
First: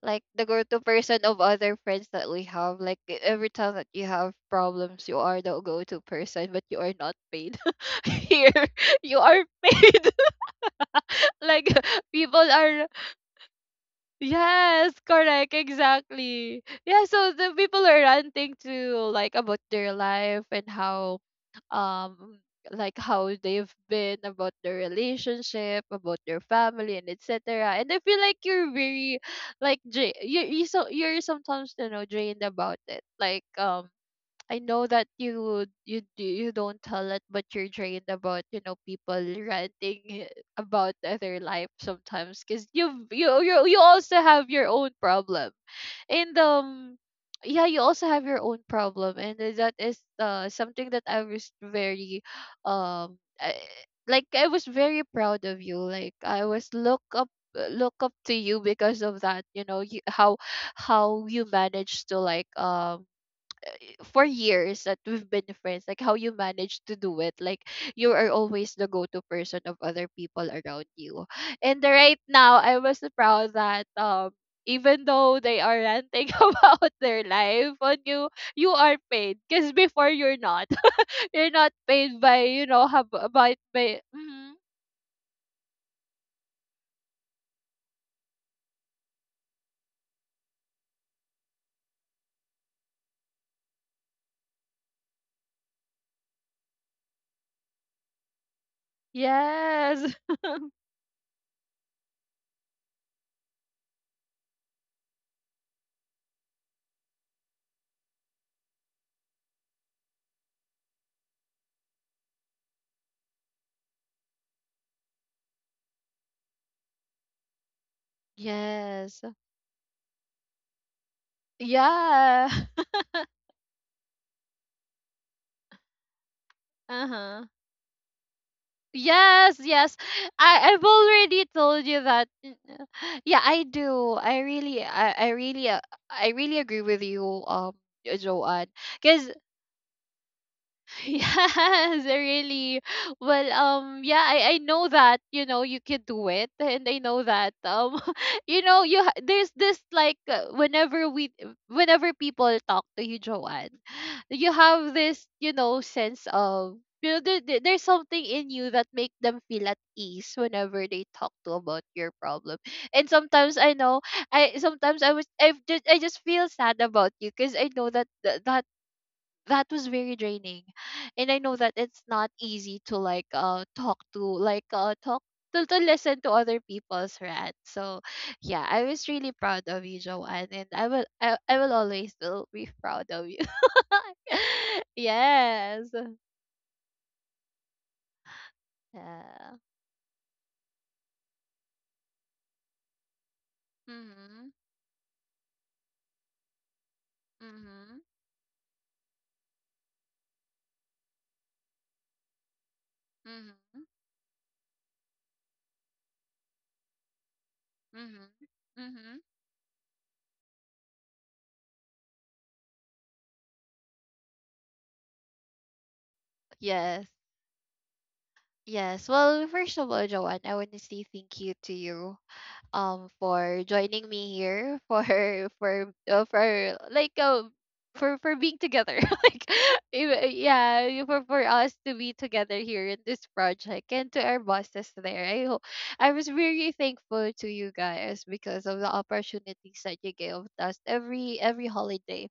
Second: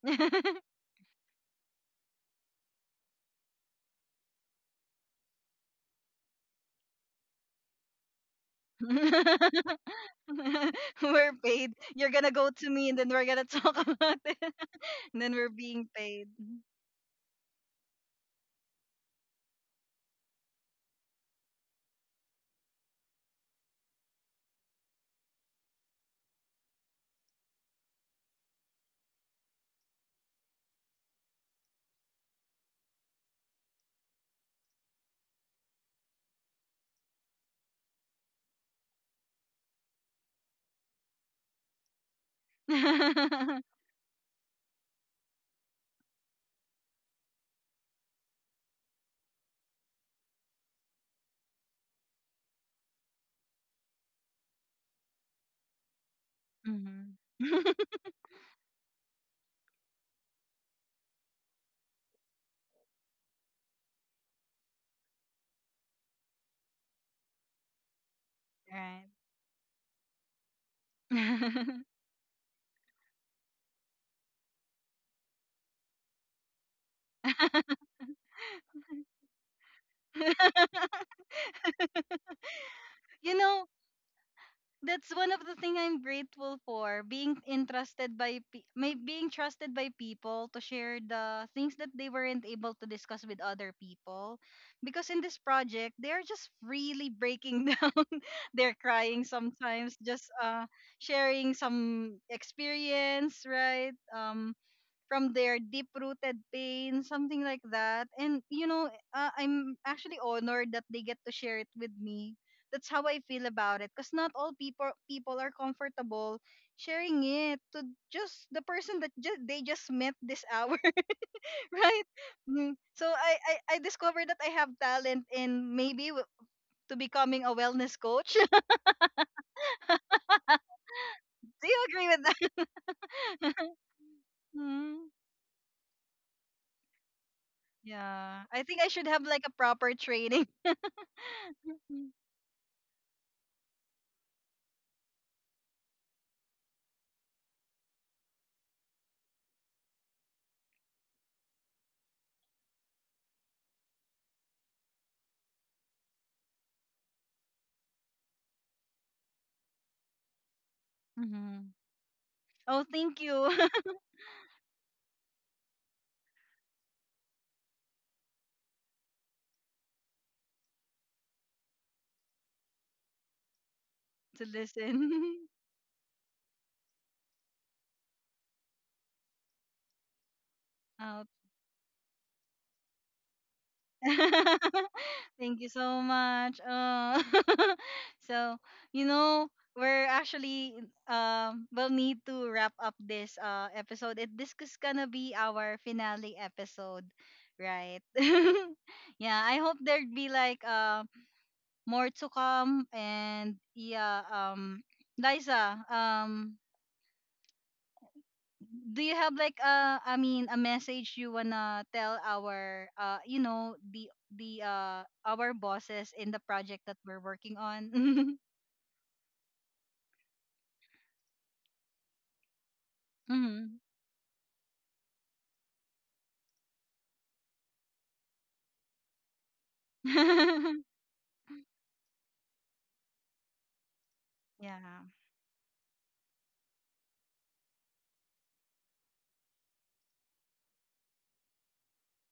B: Like the go-to person of other friends that we have. Like every time that you have problems, you are the go-to person, but you are not paid. Here, you are paid.
A: We're
B: Like
A: paid. You're gonna
B: people
A: go to
B: are
A: me, and then we're gonna talk about it.
B: Yes,
A: And then we're
B: correct,
A: being paid.
B: exactly. Yeah, so the people are ranting to like about their life and how um like how they've been, about their relationship, about their family and etc. And I feel like you're very like you're sometimes you know drained about it. Like I know that you do you don't tell it, but you're drained about, you know, people ranting about their life sometimes, because you you also have your own problem. And yeah, you also have your own problem. And that is something that I was very um I, like I was very proud of you. Like I was
A: Mhm.
B: look up to you because of that, you know how you managed to like for years that we've been friends, like how you manage to do it. Like you are always the
A: Right.
B: go-to person of other people around you. And right now, I was proud that even though they are ranting about their life on you, you are paid. Because before you're not. You're not paid by, you know,
A: You know,
B: by Mhm.
A: that's one of the thing I'm grateful for, being entrusted by may being trusted by people to share the things that they weren't able to discuss with other people, because in this project, they are just really breaking down, they're crying sometimes,
B: Yes.
A: just sharing some experience, right? From their deep rooted pain, something like that. And, you know, I'm actually honored that they get to share it with me. That's how I feel about it. Because not all people are comfortable sharing it to just the person that
B: Yes.
A: they just met this hour, right?
B: Yeah.
A: Mm. So I discovered that I have talent in, maybe, to becoming
B: Uh-huh.
A: a wellness coach.
B: Yes, yes. I I've already
A: Do you
B: told you
A: agree with
B: that.
A: that?
B: Yeah, I do.
A: Mm,
B: I really agree with you,
A: yeah. I
B: Joanne.
A: think I should have
B: Cuz
A: like a proper training.
B: Yes, really. Well, yeah, I know that, you know, you can do it. And I know that, you know, there's this like whenever we whenever people talk to you, Joanne, you have this, you know, sense of, you know, there's something in you that make them feel at ease whenever they talk to
A: Mm-hmm.
B: about your problem.
A: Oh,
B: And
A: thank you.
B: sometimes I know I sometimes I was I just feel sad about you, because I know that that that was very draining. And I know that it's not easy to like
A: To
B: talk
A: listen.
B: to listen to other people's rant. So yeah, I was really proud of you, Joanne, and
A: Out.
B: I will always will be proud of you.
A: Thank you
B: Yes.
A: so much. So, you know,
B: Yeah.
A: we're actually we'll need to wrap up this episode. It
B: Mm-hmm.
A: This is gonna be our finale episode, right?
B: Mm-hmm.
A: Yeah, I hope there'd be like more to come. And
B: Mm-hmm.
A: yeah, Liza,
B: Mm-hmm.
A: do you
B: Mm-hmm.
A: have like I mean a message you wanna tell our you know the our bosses in the project that
B: Yes.
A: we're working on?
B: Yes. Well, first of all, Joanne, I want to say thank you to you, for
A: Mhm.
B: joining me here, for for like for being together like
A: Yeah.
B: yeah, for us to be together here in this project. And to our bosses there, I hope I was very thankful to you guys because of the opportunities that you gave us every holiday.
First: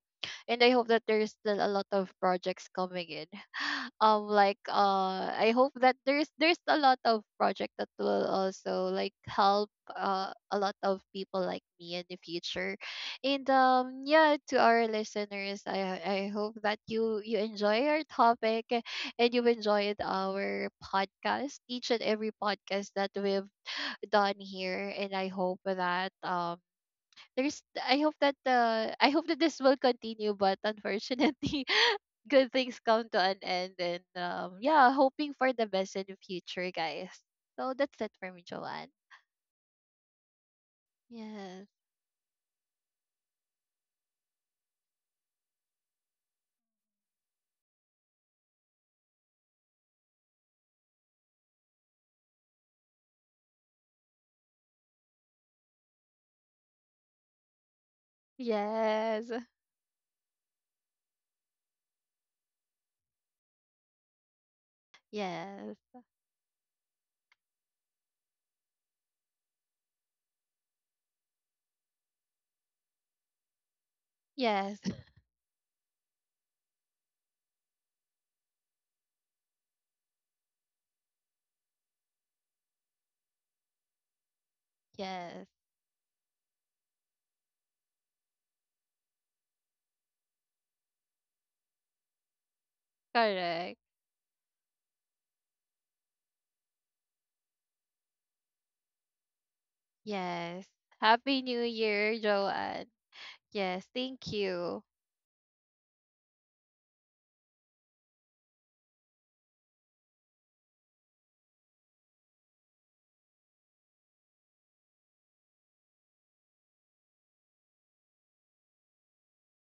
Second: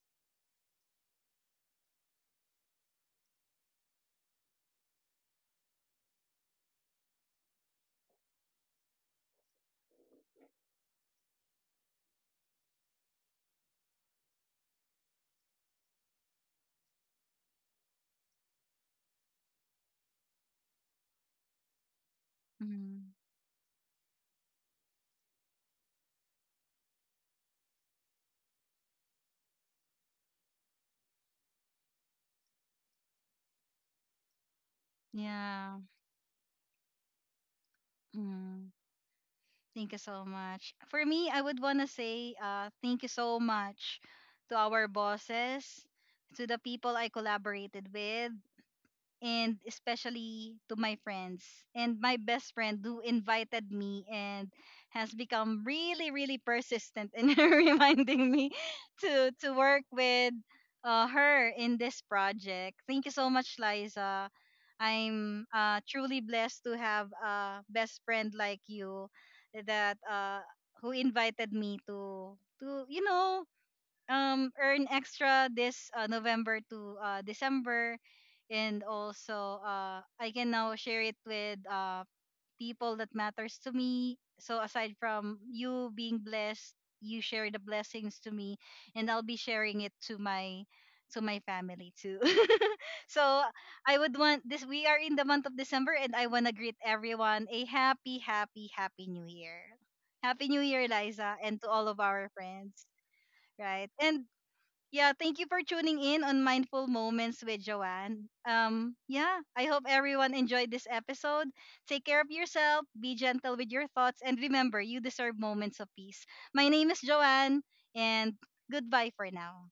B: And I hope that there's still a lot of projects coming in, like I hope that there's a lot of project that will also like help a lot of people like me in the future. And yeah, to our listeners, I hope that you enjoy our topic and you enjoyed our podcast, each and every podcast that
A: Mhm.
B: we've done here. And I hope that there's I hope that this will continue, but unfortunately, good things come to an end. And yeah, hoping for the
A: Yeah.
B: best in the future, guys. So that's it for me,
A: Mhm.
B: Joanne.
A: Thank you so much. For me, I would
B: Yes,
A: wanna say thank you so much to our bosses, to the people I collaborated with, and especially to my friends and my best friend who invited me and has become really really persistent in reminding me
B: yes,
A: to work with her in this project. Thank you so much, Liza. I'm
B: yes,
A: truly blessed to have a best friend like you that who invited me to
B: yes,
A: earn extra this November to December. And also, I can now share it with people that matters to me, so aside from
B: yes.
A: you being blessed, you share the blessings to me, and I'll be sharing it to my family too. So
B: Correct.
A: I would want this, we are in the month of December, and I want to greet everyone a happy happy happy new year. Happy new
B: Yes.
A: year, Liza,
B: Happy New
A: and to all of
B: Year,
A: our
B: Joanne.
A: friends,
B: Yes,
A: right? And
B: thank you.
A: yeah, thank you for tuning in on Mindful Moments with Joanne. Yeah, I hope everyone enjoyed this episode. Take care of yourself, be gentle with your thoughts, and remember, you deserve moments of peace. My name is Joanne, and goodbye for now.